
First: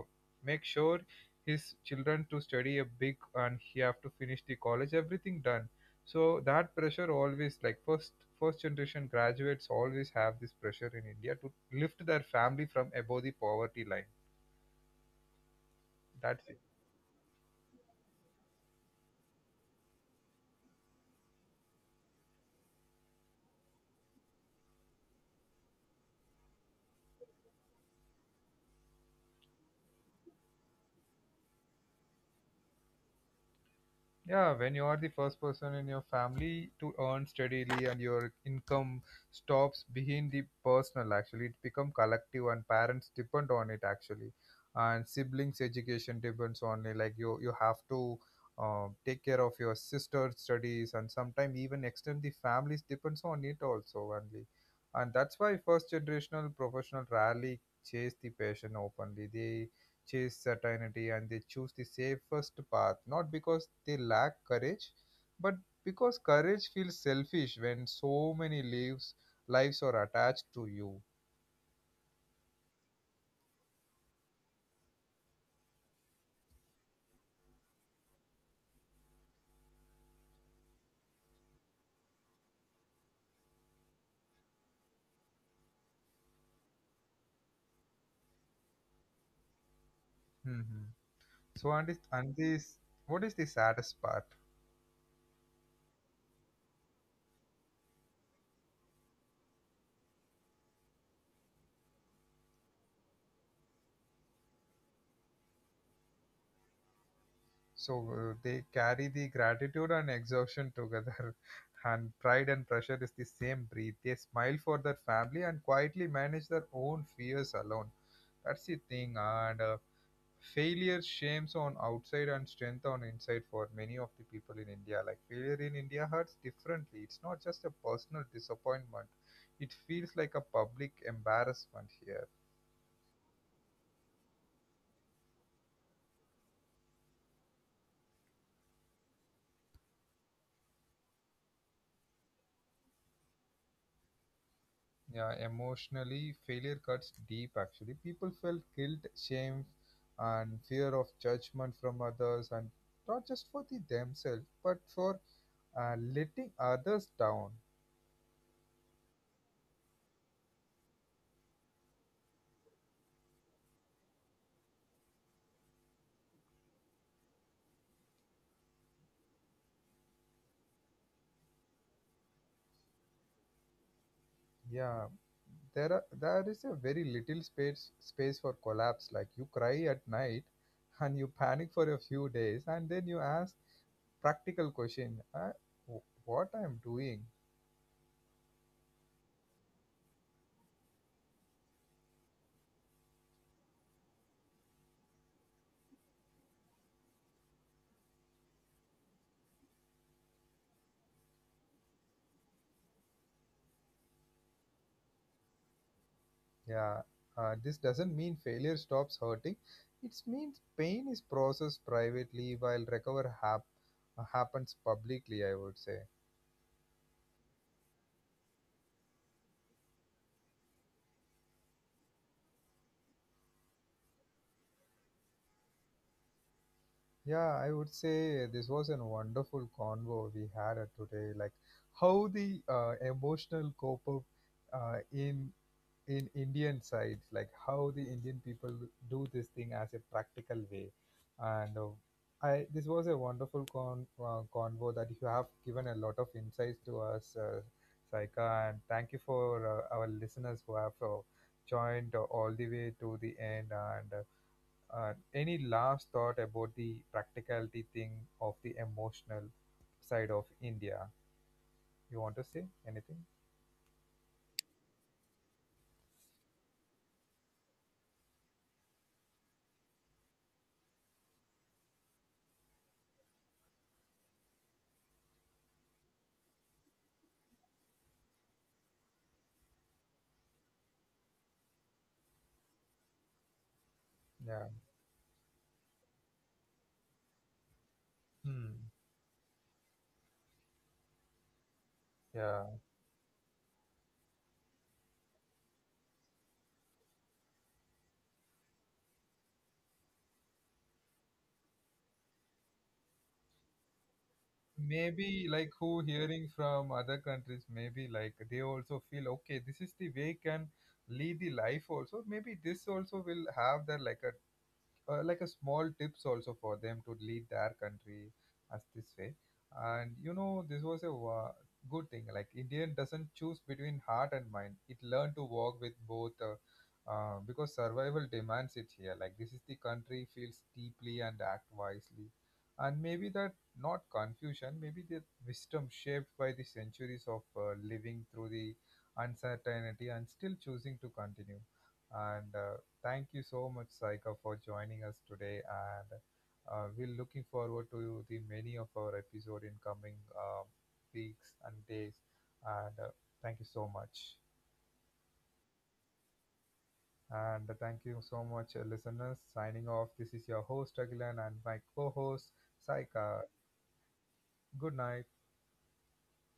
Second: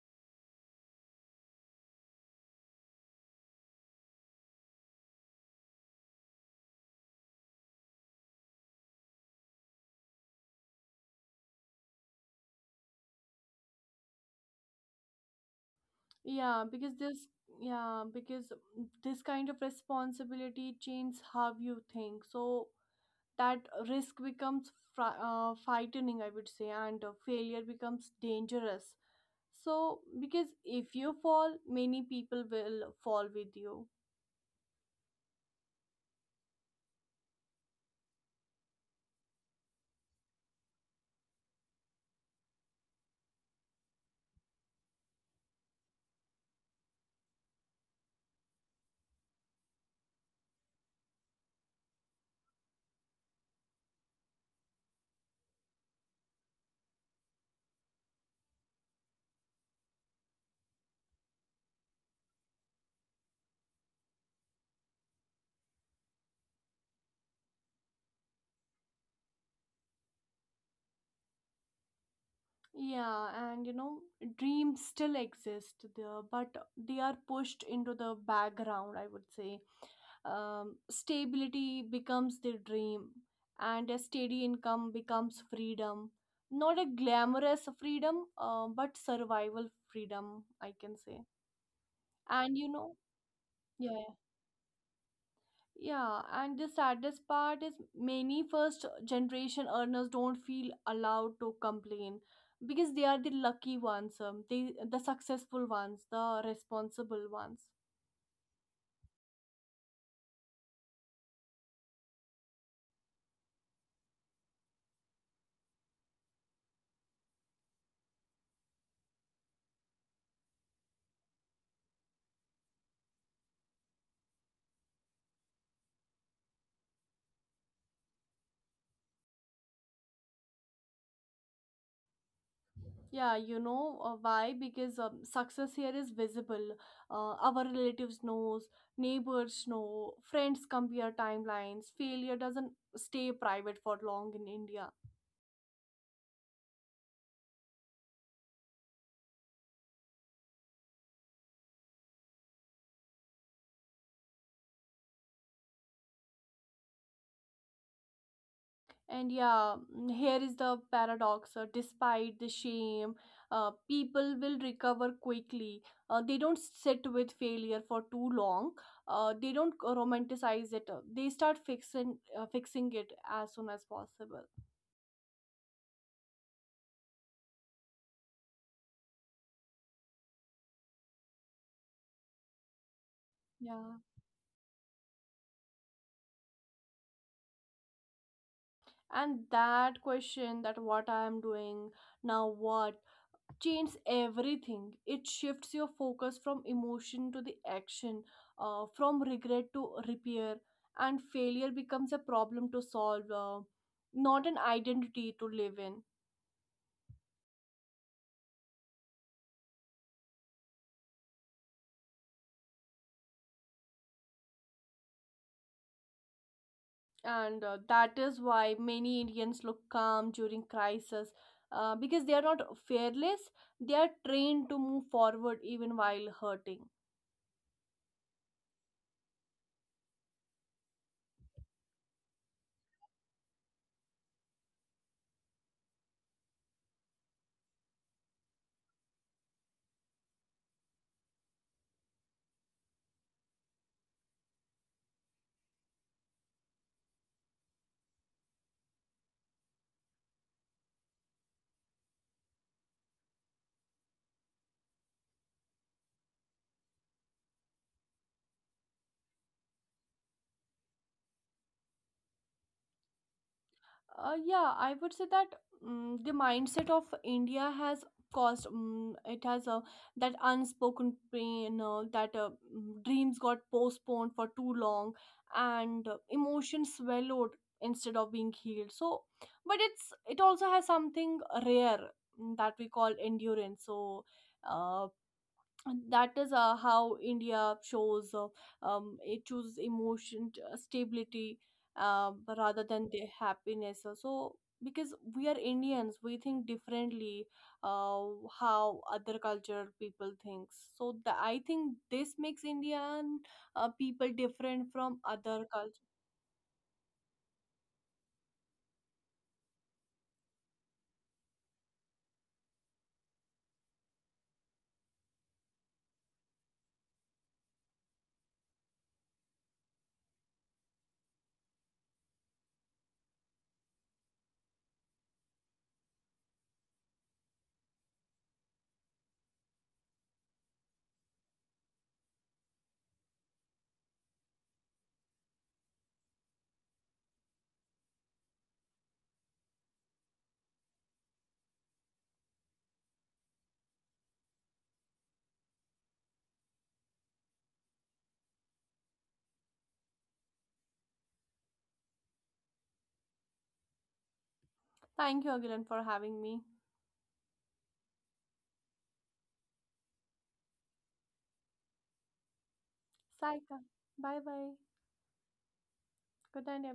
[SPEAKER 1] make sure his children to study a big and he have to finish the college everything done. So that pressure always, like, first generation graduates always have this pressure in India to lift their family from above the poverty line. That's
[SPEAKER 2] Yeah,
[SPEAKER 1] it.
[SPEAKER 2] because yeah, because this kind of responsibility changes how you think. So that risk becomes frightening, I would say, and failure becomes dangerous. So, because if you fall, many people will fall with you.
[SPEAKER 1] Yeah, when you are the first person in your family to earn steadily and your income stops behind the personal, actually, it become collective and parents depend on it actually, and siblings' education depends on it. Like you have to take care of your sister's studies, and sometimes even extend the families depends on it also only, and that's why first generational professional rarely chase the passion openly. They chase certainty and they choose the safest path, not because they lack courage, but because courage feels selfish when so many lives are attached to you.
[SPEAKER 2] Yeah, and you know, dreams still exist there, but they are pushed into the background, I would say. Um, stability becomes their dream, and a steady income becomes freedom, not a glamorous freedom, but survival freedom, I can
[SPEAKER 1] Hmm.
[SPEAKER 2] say.
[SPEAKER 1] So and this,
[SPEAKER 2] And
[SPEAKER 1] and
[SPEAKER 2] you know.
[SPEAKER 1] this, what is the
[SPEAKER 2] Yeah.
[SPEAKER 1] saddest part?
[SPEAKER 2] Yeah, and the saddest part is many first generation earners don't feel allowed to complain, because they are the lucky ones, they the successful ones, the responsible ones.
[SPEAKER 1] So they carry the gratitude and exhaustion together, and pride and pressure is the same breath. They smile for their family and quietly manage their own fears alone. That's the thing, and failure shames on outside and strength on inside for many of the people in India. Like failure in India hurts differently. It's not just a personal disappointment. It feels like a public embarrassment here.
[SPEAKER 2] Yeah, you know, why? Because success here is visible. Our relatives knows, neighbors know, friends compare timelines. Failure doesn't stay private for long in India.
[SPEAKER 1] Yeah, emotionally, failure cuts deep actually. People felt guilt, shame, and fear of judgment from others, and not just for the themselves, but for letting others down.
[SPEAKER 2] And yeah, mm, here is the paradox. Despite the shame, people will recover quickly. They don't sit with failure for too long. They don't romanticize it. They start fixing it as soon as possible.
[SPEAKER 1] Yeah, there is a very little space for collapse. Like you cry at night, and you panic for a few days, and then you ask
[SPEAKER 2] Yeah.
[SPEAKER 1] practical question: wh- what I'm doing?
[SPEAKER 2] And that question that what I am doing now what changes everything. It shifts your focus from emotion to the action, from regret to repair, and failure becomes a problem to solve, not an identity to live in.
[SPEAKER 1] Yeah, this doesn't mean failure stops hurting. It means pain is processed privately while happens publicly, I would say.
[SPEAKER 2] And that is why many indians look calm during crisis, because they are not fearless, they are trained to move forward even while hurting.
[SPEAKER 1] Yeah, I would say this was a wonderful convo we had today. Like how the emotional cope up uh, in in Indian side, like how the Indian people do this thing as a practical way. And I this was a wonderful convo that you have given a lot of insights to us, Saika, and thank you for our listeners who have joined all the way to the end and. Any last thought about the practicality thing of the emotional side of India? You want to say anything?
[SPEAKER 2] Yeah, I would say that the mindset of India has caused it has that unspoken pain, dreams got postponed for too long, and emotions swallowed instead of being healed. So, but it's it also has something rare, mm, that we call endurance. So,
[SPEAKER 1] Yeah.
[SPEAKER 2] uh, and that is how india shows
[SPEAKER 1] Hmm.
[SPEAKER 2] it chooses stability uh, rather than
[SPEAKER 1] Yeah.
[SPEAKER 2] the happiness. So because we are indians we think differently, uh, how other culture people thinks. So I think this makes indian people different from other
[SPEAKER 1] Maybe
[SPEAKER 2] culture.
[SPEAKER 1] like who hearing from other countries, maybe like they also feel okay. This is the way can lead the life also. Maybe this also will have that like a small tips also for them to lead their country as this way. And you know, this was a good thing, like Indian doesn't choose between heart and mind, it learned to walk with both, because survival demands it here. Like this is the country feels deeply and act wisely, and maybe that not confusion, maybe the wisdom shaped by the centuries of living through the uncertainty and still choosing to continue. And thank you so much, Saika, for joining us today, and we're looking forward to the many of our episode in coming weeks and days. And thank you so much,
[SPEAKER 2] Thank you again for having me.
[SPEAKER 1] and thank you so much, listeners. Signing off. This is your host Agilan and my co-host
[SPEAKER 2] Saika.
[SPEAKER 1] Saika.
[SPEAKER 2] Bye bye.
[SPEAKER 1] Good night.
[SPEAKER 2] Good night.